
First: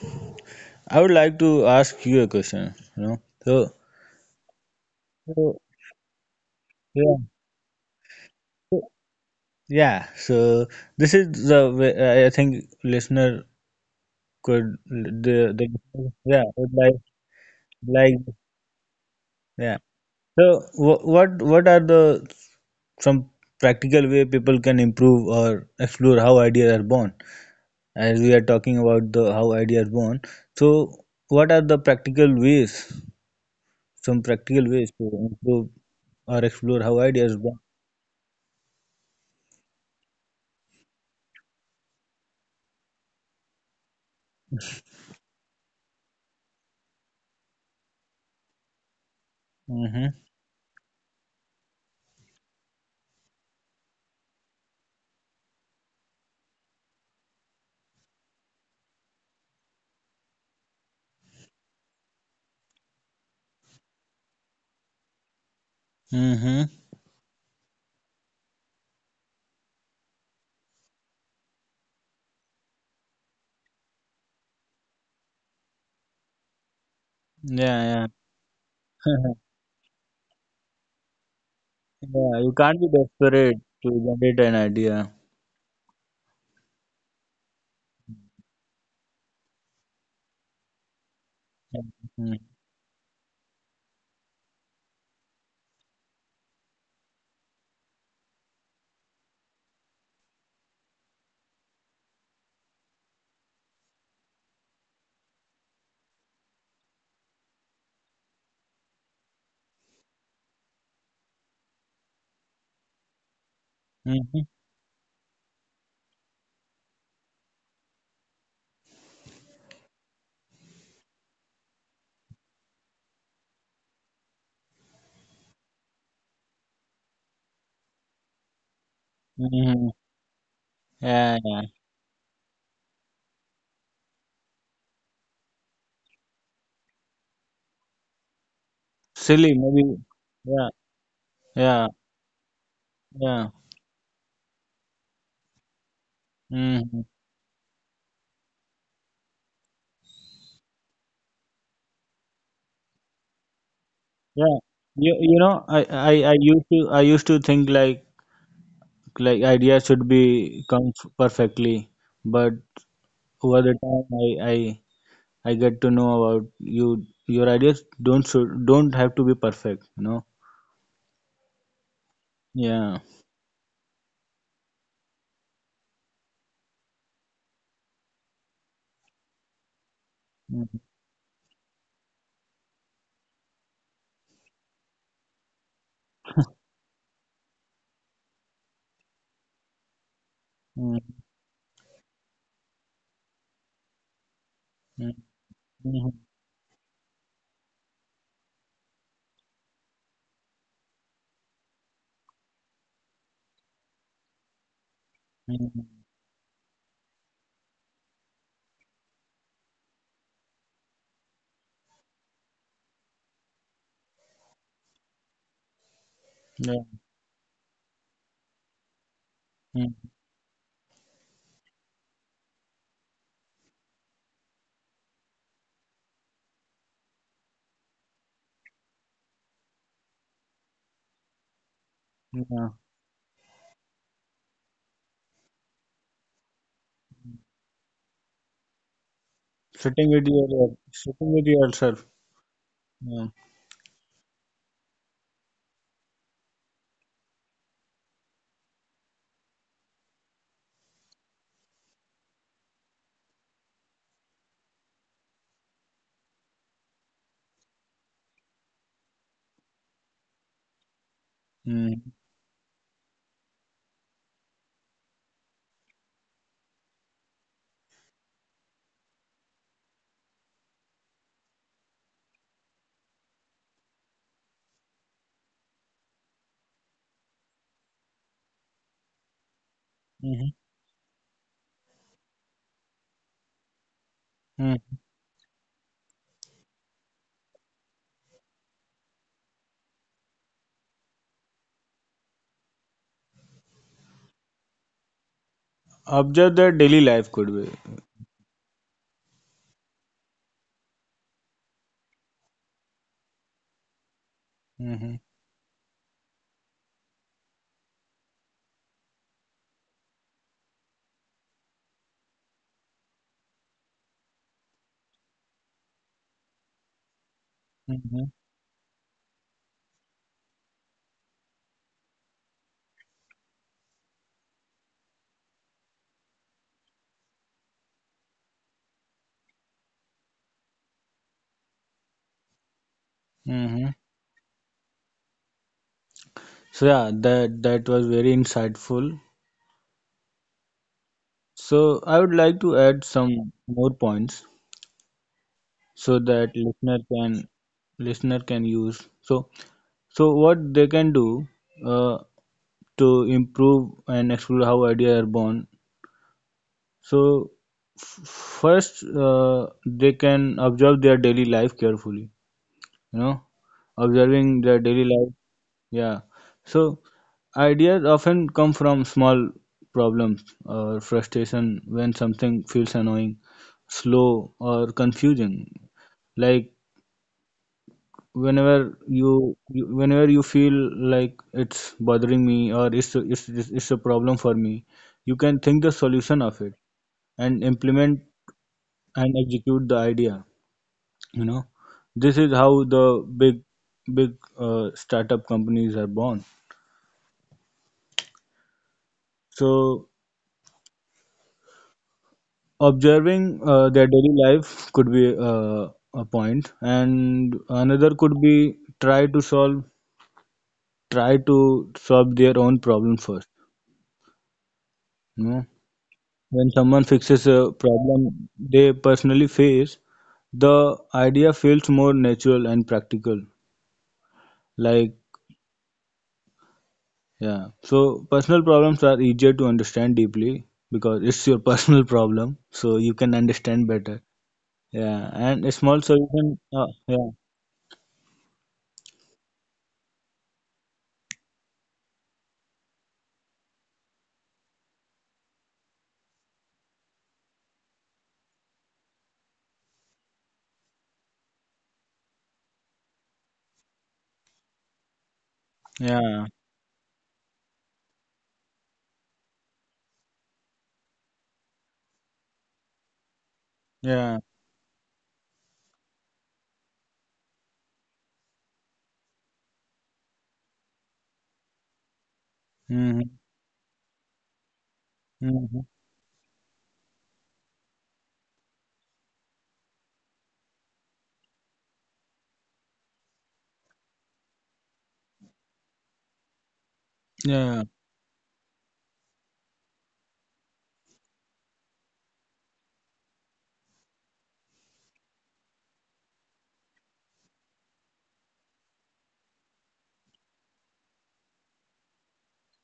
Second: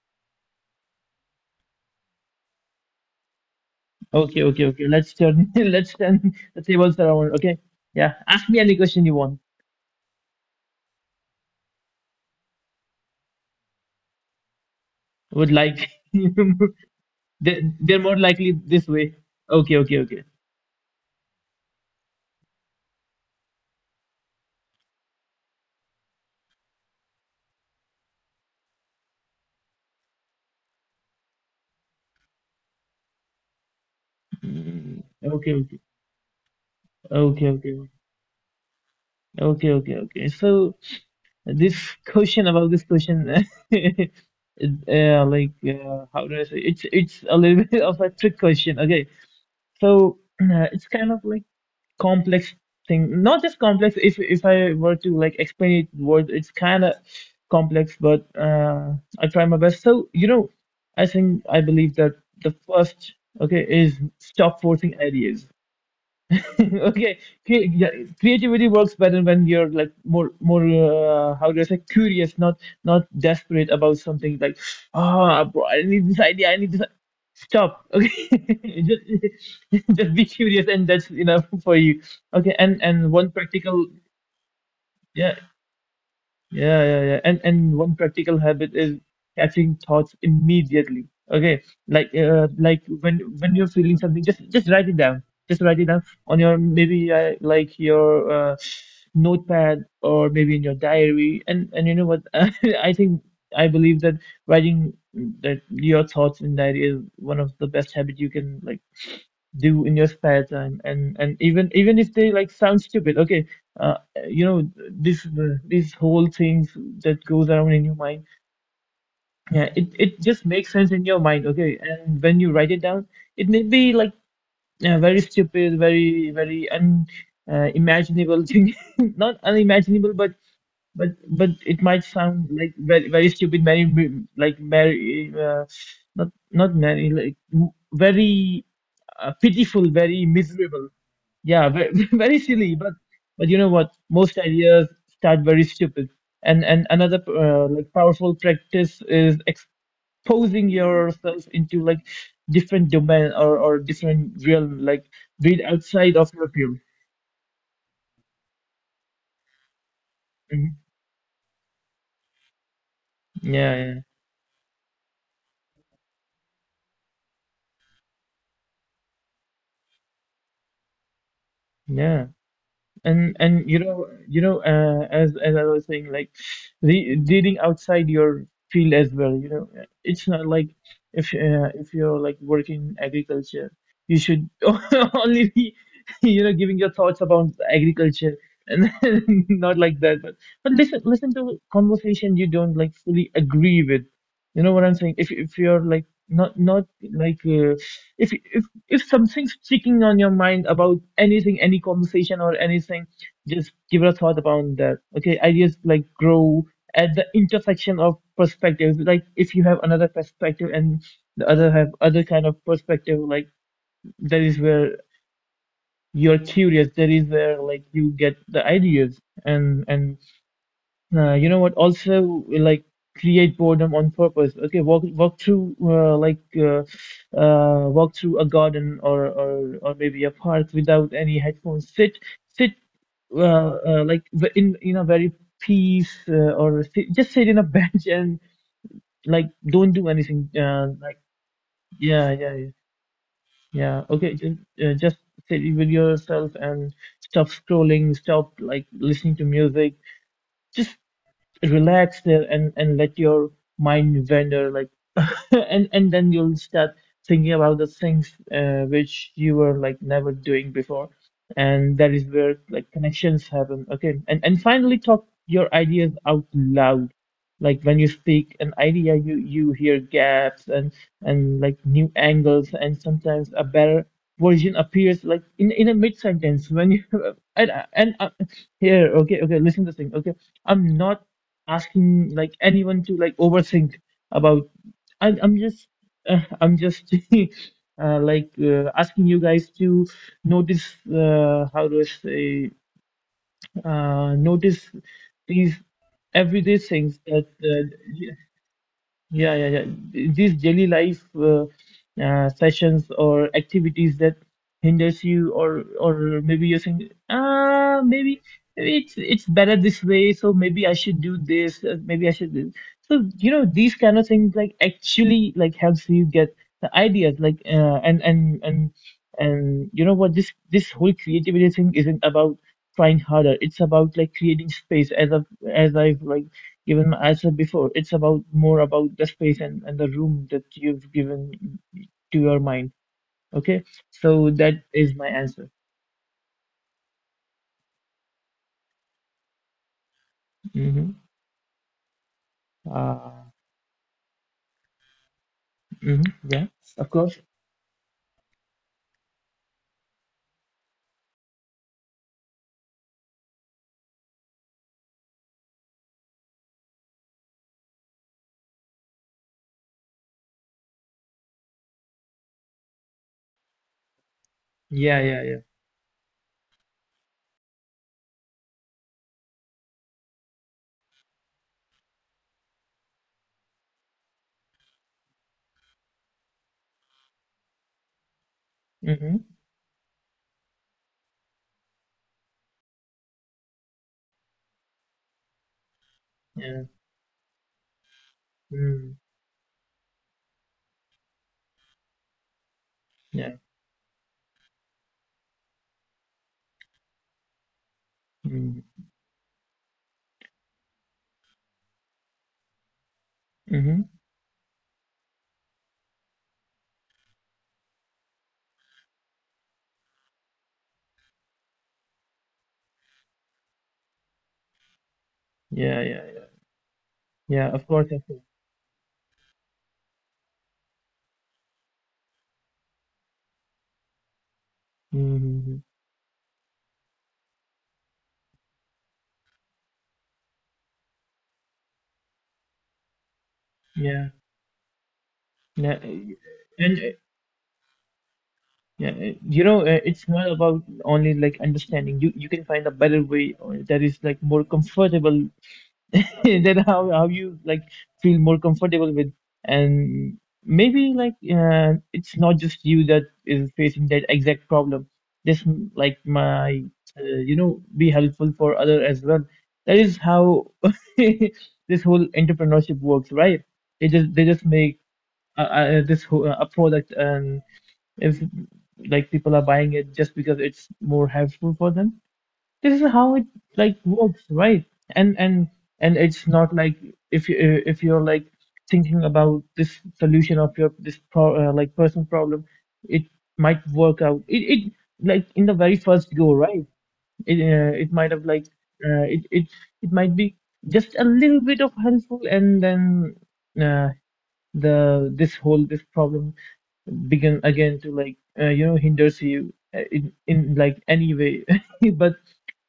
B: I would like to ask you a question. You know, so,
A: Okay, okay, okay. Let's turn, <laughs>
B: so
A: let's turn the tables
B: yeah,
A: around. Okay. Yeah. Ask me any
B: so-
A: question you want.
B: yeah. So this is the way I think listener could the
A: Would
B: the
A: like. <laughs>
B: yeah would
A: They're
B: like
A: more likely this way. Okay,
B: yeah.
A: okay, okay.
B: So what are the some practical way people can improve or explore how ideas are born? As we are talking about the how ideas born, so what are the practical ways? Some practical ways
A: Mm,
B: to
A: okay,
B: improve
A: okay.
B: or explore how ideas
A: Okay,
B: born?
A: okay. Okay, okay, okay. So, this question about this question, <laughs> like, how do I say? It's a little <laughs> bit of a trick question. Okay.
B: Mm-hmm.
A: So it's kind of like complex thing. Not just complex. If I were to like explain it word, it's kind of complex, but I try my best. So you know, I think I believe that the first okay is stop forcing ideas.
B: Mm-hmm.
A: <laughs> Okay, cre yeah, creativity works better when you're like more how do I say, curious, not not desperate about something, like ah bro, I need this idea, I need this.
B: Yeah,
A: Stop.
B: yeah.
A: Okay, <laughs> just
B: <laughs>
A: <laughs> just be curious, and that's enough <laughs> for you.
B: Yeah, you
A: Okay,
B: can't be
A: and one
B: desperate
A: practical
B: to generate an idea.
A: yeah, yeah, yeah, yeah. And one practical habit is catching thoughts immediately. Okay,
B: Mm-hmm.
A: like when you're feeling something, just write it down. Just write it down on your, maybe like your notepad, or maybe in your diary. And you know what? <laughs> I think I believe that writing that your thoughts in diary is one of the best habit you can like do in your spare time. And even if they like sound stupid, okay, uh, you
B: Mm-hmm.
A: know, this these whole things that goes around in your mind, yeah, it just makes sense in your mind, okay? And when you write it down, it may be like very stupid, very very un imaginable thing, <laughs> not
B: Mm-hmm.
A: unimaginable but
B: Yeah,
A: but
B: yeah.
A: it might sound like very very stupid, very very not not many like very
B: Silly,
A: pitiful,
B: maybe.
A: very
B: Yeah,
A: miserable. Yeah,
B: yeah,
A: very, <laughs> very silly. But
B: yeah.
A: you know what? Most ideas start very stupid. And
B: Mm-hmm.
A: another like powerful practice is exposing yourself into like different domain, or different
B: Yeah.
A: realm. Like
B: You
A: read
B: know, I, I,
A: outside of
B: I
A: your
B: used
A: field.
B: to think like ideas should be
A: Mhm.
B: come perfectly, but over
A: Yeah,
B: the
A: yeah,
B: time, I I get to know about you your ideas don't should don't have to be perfect, you know.
A: yeah.
B: Yeah.
A: And you know, you know as I was saying, like re reading outside your field as well, you know, it's not like
B: Mm-hmm.
A: if you're like working in agriculture, you should <laughs> only be you know giving your thoughts about agriculture and <laughs> not like that. But listen
B: Mm-hmm.
A: listen to conversation you don't like fully agree with. You know what I'm saying? If you're like
B: Mhm,
A: not not like if if something's sticking on your mind about anything, any conversation or anything, just give it a thought about that. Okay, ideas like
B: mhm.
A: grow at the intersection of perspectives. Like if you have another perspective and the other have other kind of perspective, like that is where you're
B: Yeah.
A: curious. That is where like you get the ideas. and
B: Mm,
A: and you know what? Also, like create boredom on purpose. Okay, walk through walk through a garden, or maybe a park without any headphones. Sit sit
B: yeah.
A: uh, like in a very peace or sit, just sit in a <laughs> bench and like don't do
B: Sitting with
A: anything.
B: your
A: Like
B: Sitting with yourself.
A: yeah yeah yeah
B: Yeah.
A: yeah. Okay, just sit with yourself and stop scrolling. Stop like listening to music. Just relax there, and let your mind wander like. <laughs> And then you'll start thinking about the things which you were like never doing before. And that
B: Mm.
A: is where like connections happen, okay? And finally, talk your ideas out loud. Like when you speak an idea, you hear gaps and like new angles, and sometimes a better version appears like in a mid sentence when you. <laughs> And here, okay, okay, listen to this thing, okay?
B: Mm-hmm.
A: I'm not asking like anyone to like overthink about.
B: Mm.
A: I'm just <laughs> I'm just <laughs> like asking you guys to notice, how do I say, notice these
B: Observe their
A: everyday
B: daily
A: things
B: life
A: that
B: could be.
A: yeah, yeah, yeah. These daily life sessions or activities that
B: Mm-hmm.
A: hinders you, or maybe you're saying, ah, maybe it's better this way, so maybe I should do this, maybe I should do. So you know these kind of things like actually like helps you get the ideas, like
B: Mm-hmm.
A: and you know what, this whole creativity thing isn't about trying harder. It's about like creating space, as of as I've like given, as I said before, it's about more about the space and the room that you've given to your mind, okay?
B: Mm-hmm.
A: So that is my answer.
B: So yeah, that that was very insightful.
A: Mm-hmm.
B: So I would like to add
A: uh,
B: some more points
A: hmm.
B: so that
A: Yeah, of course.
B: listener can use. So so what they can do uh, to improve and explore how ideas are born. So first, they can observe their daily life carefully, you know, observing their daily
A: Yeah,
B: life.
A: yeah, yeah.
B: Yeah. So, ideas often come from small problems or frustration when something feels annoying, slow, or confusing. Like whenever you,
A: Mm-hmm.
B: you whenever you feel like it's bothering me, or it's it's a problem for me, you can think the solution of it
A: Yeah.
B: and implement
A: Mm.
B: and execute the idea, you know. This is how the
A: Yeah.
B: big big startup companies are born.
A: Mm-hmm.
B: So observing
A: Mm-hmm.
B: their daily life could be a point, and another could be try to solve their own problem first, you know.
A: Yeah, yeah, yeah.
B: When someone fixes a
A: Yeah, of course, of
B: problem
A: course.
B: they personally face, the idea feels more natural and practical, like
A: Mm-hmm.
B: yeah. So personal problems are easier to understand deeply because it's your <laughs> personal problem, so you can understand better.
A: Yeah,
B: Yeah. And a
A: yeah.
B: small solution.
A: And
B: Yeah.
A: yeah, it's not about only like understanding. You can find a better way or that is like more comfortable. <laughs> Then how you like feel more comfortable with. And maybe like, it's not just you that is facing that exact problem. Like
B: Yeah.
A: my be helpful for other as well. That is how <laughs> this whole entrepreneurship works, right? they just
B: Yeah.
A: they just make this whole, a product. And if like people are buying it just because it's more helpful for them, this is
B: Hmm.
A: how it like works, right? and and
B: Hmm.
A: and it's not like, if you if you're like thinking about this solution of your this like personal problem. It might work out, it like in the very first go, right? it,
B: Yeah.
A: uh, it might have like, uh, it, it it might be just a little bit of helpful. And then uh, the this whole this problem begin again to like, hinders you, in like any way. <laughs> but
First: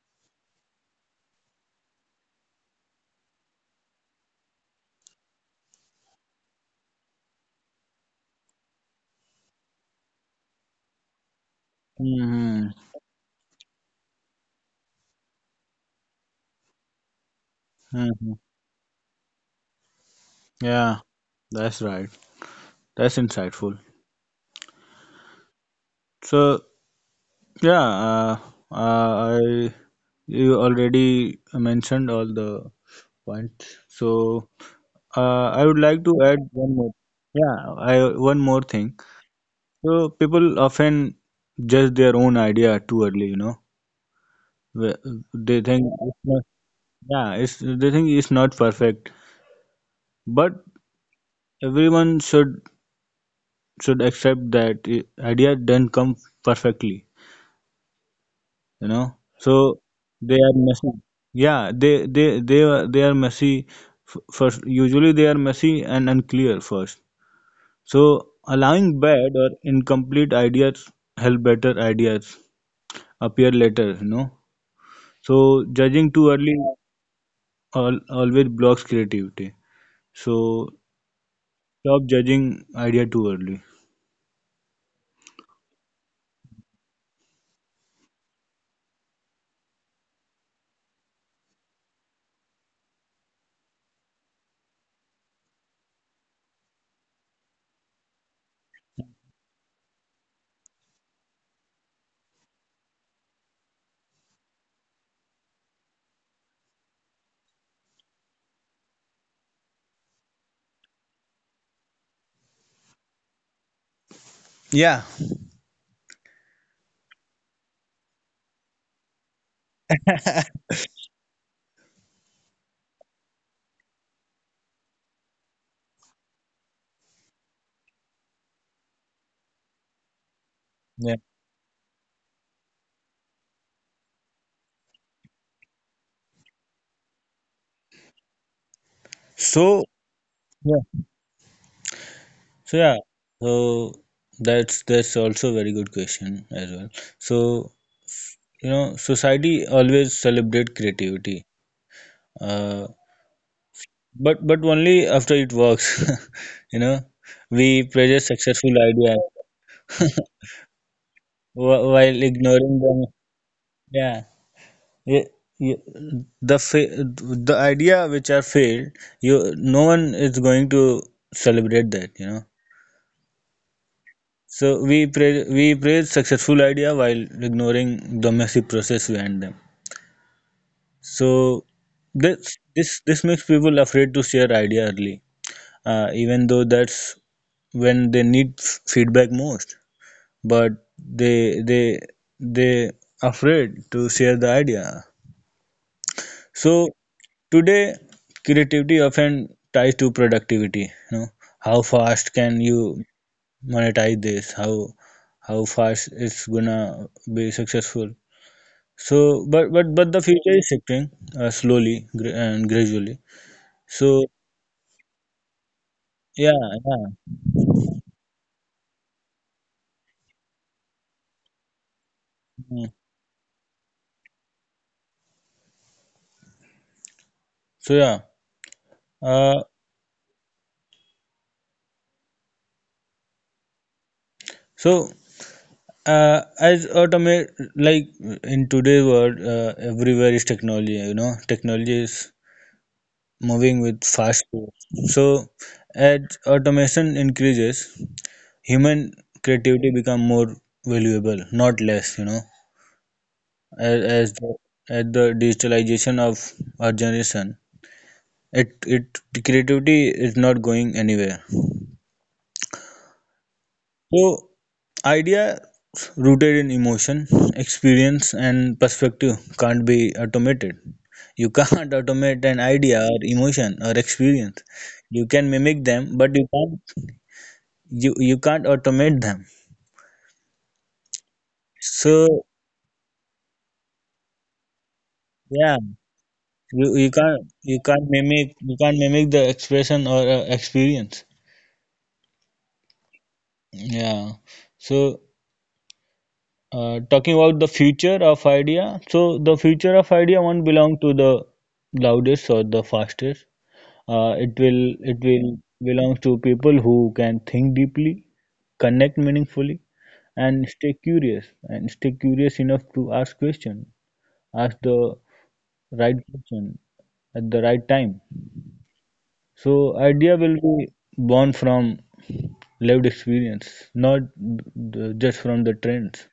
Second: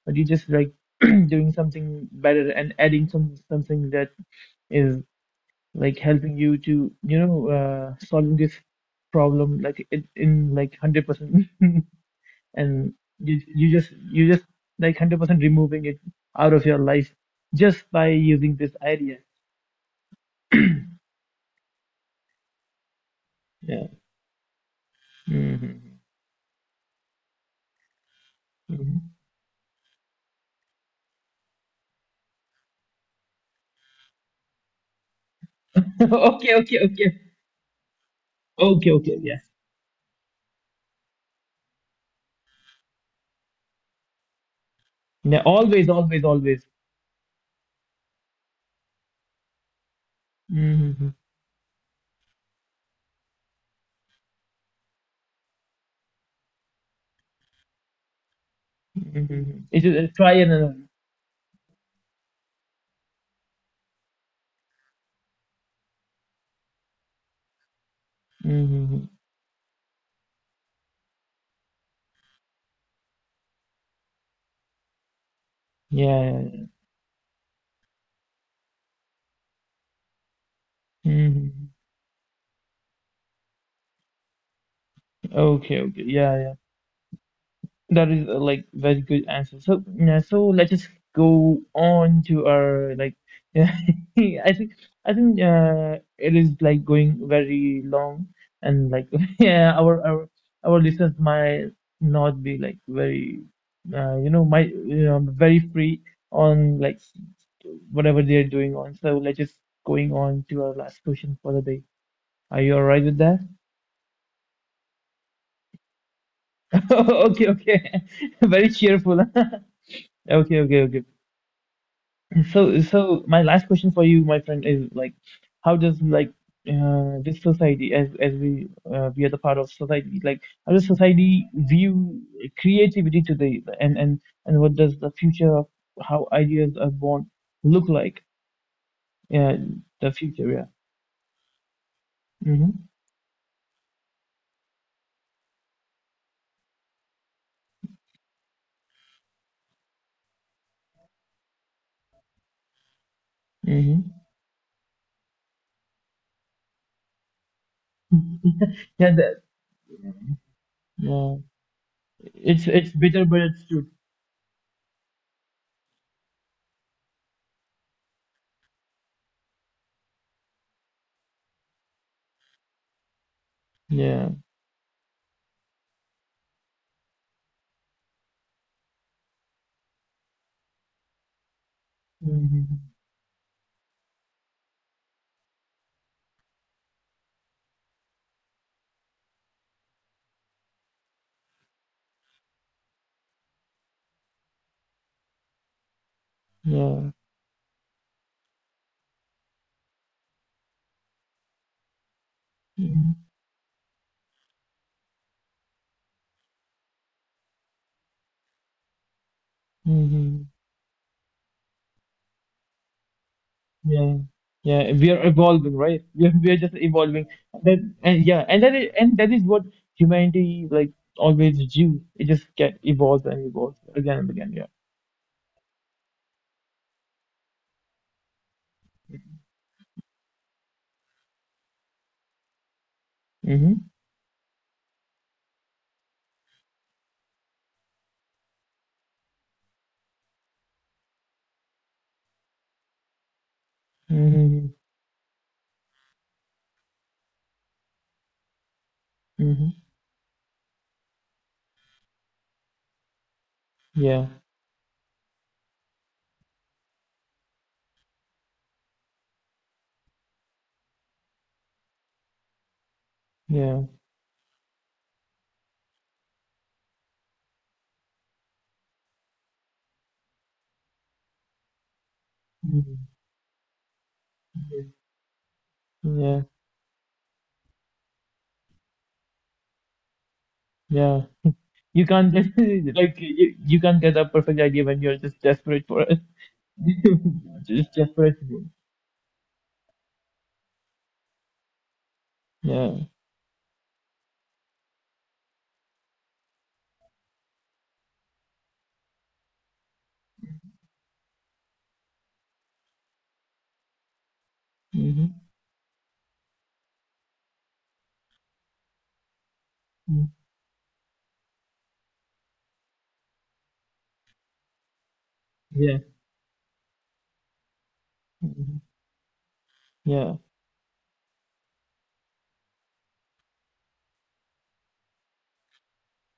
A: but you just like <clears throat> doing something better and adding something that is like helping you to, solving this problem like it, in like 100%. <laughs>
B: Hmm.
A: And you just like 100% removing it out of your life just by
B: Hmm.
A: using this idea.
B: Yeah. That's right. That's insightful.
A: Yeah. Hmm.
B: So yeah. I you already mentioned all the points. So I would
A: <laughs>
B: like to add
A: Okay,
B: one
A: okay,
B: more.
A: okay.
B: Yeah. I one more thing.
A: Okay, okay, yeah.
B: So people often judge their own idea too early, you know. Wh-
A: Yeah.
B: They think
A: Always,
B: it's
A: always,
B: not,
A: always.
B: yeah, it's they think it's not perfect, but
A: Mm-hmm.
B: everyone should accept that idea didn't come perfectly, you know.
A: Mm-hmm.
B: So
A: It's just try
B: they
A: and,
B: are messy. Yeah, they they are messy. First, usually they are messy and unclear first. So allowing
A: mm-hmm.
B: bad or incomplete ideas help better ideas appear later, you know. So judging too
A: Yeah.
B: early
A: Yeah,
B: always blocks creativity. So
A: yeah. Mhm.
B: stop judging idea too early.
A: Okay, okay. Yeah. Yeah, that is like very good answer. So yeah, so let's just go on to our like, <laughs> yeah, I think, it is like going very long and like, <laughs> yeah, our listeners might not be like very, might, very free on like whatever they're doing on. So let's just going on to our last question for the day. Are you all right with that?
B: Yeah.
A: <laughs> Okay, okay. <laughs> Very cheerful. <laughs> Okay, okay, okay. So, my last question for you, my friend, is like, how does like, this society, as we are the part of society, like how does
B: Yeah.
A: society view creativity today, and what does the future of how ideas are born look like? Yeah,
B: So
A: the future. Yeah.
B: yeah.
A: Mm-hmm.
B: So yeah, so that's also a very good question as well. So you know, society always celebrate creativity, uh, but only after it works. <laughs> You know, we praise
A: Mm-hmm.
B: successful
A: <laughs> Yeah.
B: ideas
A: That, yeah.
B: while
A: It's
B: ignoring
A: it's
B: them.
A: bitter, but it's true.
B: Yeah, yeah, yeah, the fa- the idea which are failed, you no one is going to celebrate that, you know.
A: Yeah.
B: So we praise successful idea while ignoring the messy process behind them. So this
A: Mm-hmm.
B: this this makes people afraid to share idea early, even though that's when they need feedback most. But they they afraid to share the idea. So
A: Yeah.
B: today, creativity often ties to productivity. You know, how fast can you
A: Mm-hmm.
B: monetize this? How fast it's gonna be successful? So, but but the
A: Mm-hmm.
B: future is shifting slowly gra- and gradually.
A: Yeah,
B: So
A: yeah, we are evolving, right? We are, we
B: yeah,
A: are just
B: yeah.
A: evolving. That, and yeah, and that is what humanity like always do. It just get
B: Mm.
A: evolves and evolves again and again. Yeah.
B: So yeah. Uh,
A: Mm-hmm.
B: so as automate like in today's world, everywhere is technology. You know, technology is moving with fast
A: Mm-hmm.
B: pace. So as automation increases, human
A: Mm-hmm.
B: creativity become more valuable, not less. You know, as
A: Yeah.
B: as the, as the digitalization of our generation, it creativity is not going anywhere.
A: Yeah.
B: So idea rooted in emotion, experience, and perspective can't be automated. You can't <laughs> automate an idea
A: Mhm.
B: or emotion or experience. You can mimic them, but
A: Yeah.
B: you can't you can't automate them.
A: Yeah. You can't
B: So
A: just <laughs> like, you can't get a perfect idea when you're just
B: yeah,
A: desperate for it.
B: you,
A: <laughs>
B: you can't
A: Just desperate.
B: you can't mimic the expression or experience,
A: Yeah.
B: yeah. So talking about the future of idea, so the future of idea won't belong to the loudest or the fastest. It
A: Mm-hmm.
B: will belong to people who can think deeply, connect meaningfully,
A: Mm-hmm.
B: and stay curious, enough to ask question, ask the
A: Yeah.
B: right person at the right time.
A: Mhm.
B: So
A: Yeah.
B: idea will be born from lived experience, not the, just from the trends.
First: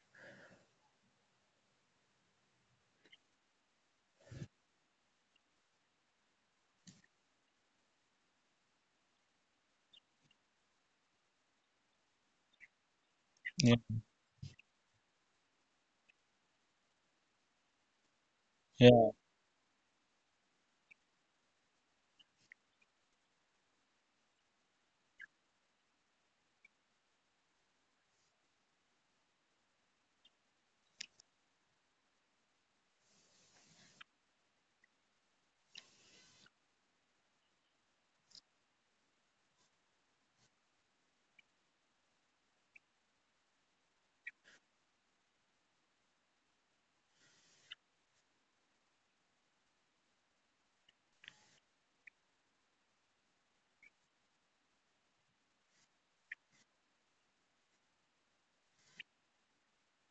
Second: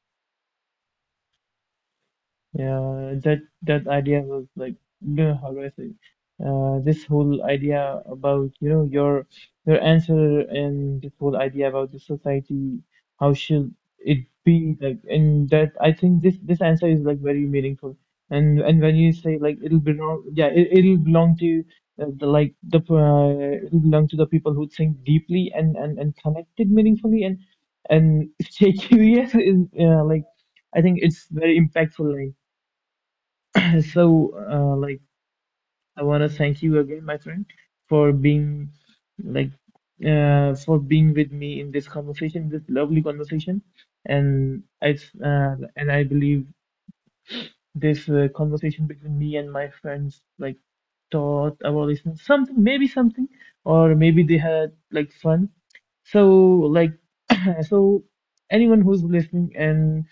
A: Yeah, that idea was like, you know, how do I say, this whole idea about, you know, your answer, and this whole idea about the society, how should
B: Yeah,
A: it be like, and that I think this answer is like very meaningful. And when
B: yeah,
A: you say like it'll belong, yeah, it'll belong to, the like, the it'll belong to the people who think deeply and connected meaningfully and <laughs> stay curious is, like. I think it's very impactful line. So, like, I want to thank you again, my friend, for being like, for being with me in this conversation, this lovely conversation. And I believe this conversation between me and my friends like taught our listeners something, maybe something, or maybe they had like fun. So, like, <clears throat> so anyone who's listening, and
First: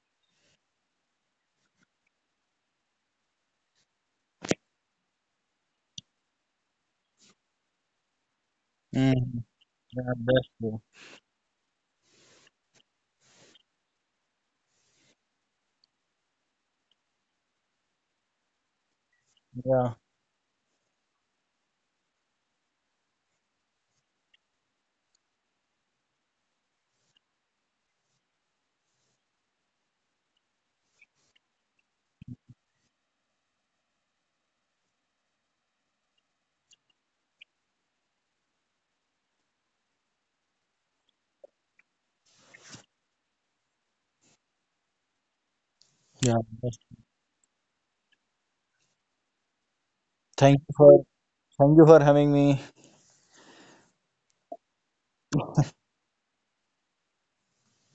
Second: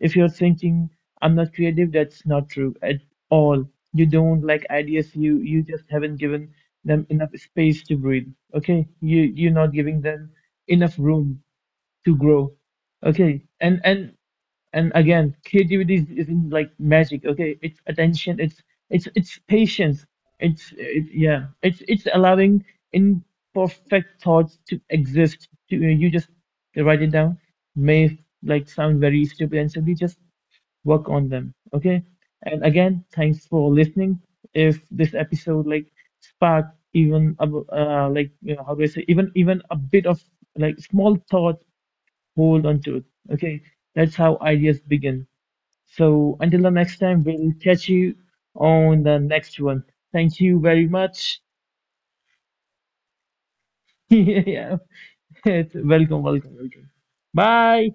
A: if you're thinking, I'm not creative, that's not true at all. You don't like ideas, you just haven't given them enough space to breathe. Okay, you
B: mm,
A: you're not giving
B: yeah,
A: them
B: that's true.
A: enough room to grow. Okay, and again, creativity isn't like magic, okay? It's attention, it's
B: Yeah,
A: patience, it's, yeah, it's allowing imperfect thoughts to exist, to you, just write it down. May like sound very stupid and silly, just work on them, okay? And again, thanks for listening. If this episode like sparked even like, how do I say, even a bit of like small thought, hold on to it. Okay, that's how ideas begin. So
B: yeah.
A: until the
B: That's...
A: next time, we'll catch you on the next one. Thank
B: Thank
A: you
B: you
A: very
B: for
A: much.
B: thank you for having me.
A: <laughs> Yeah, welcome, welcome, welcome. Bye.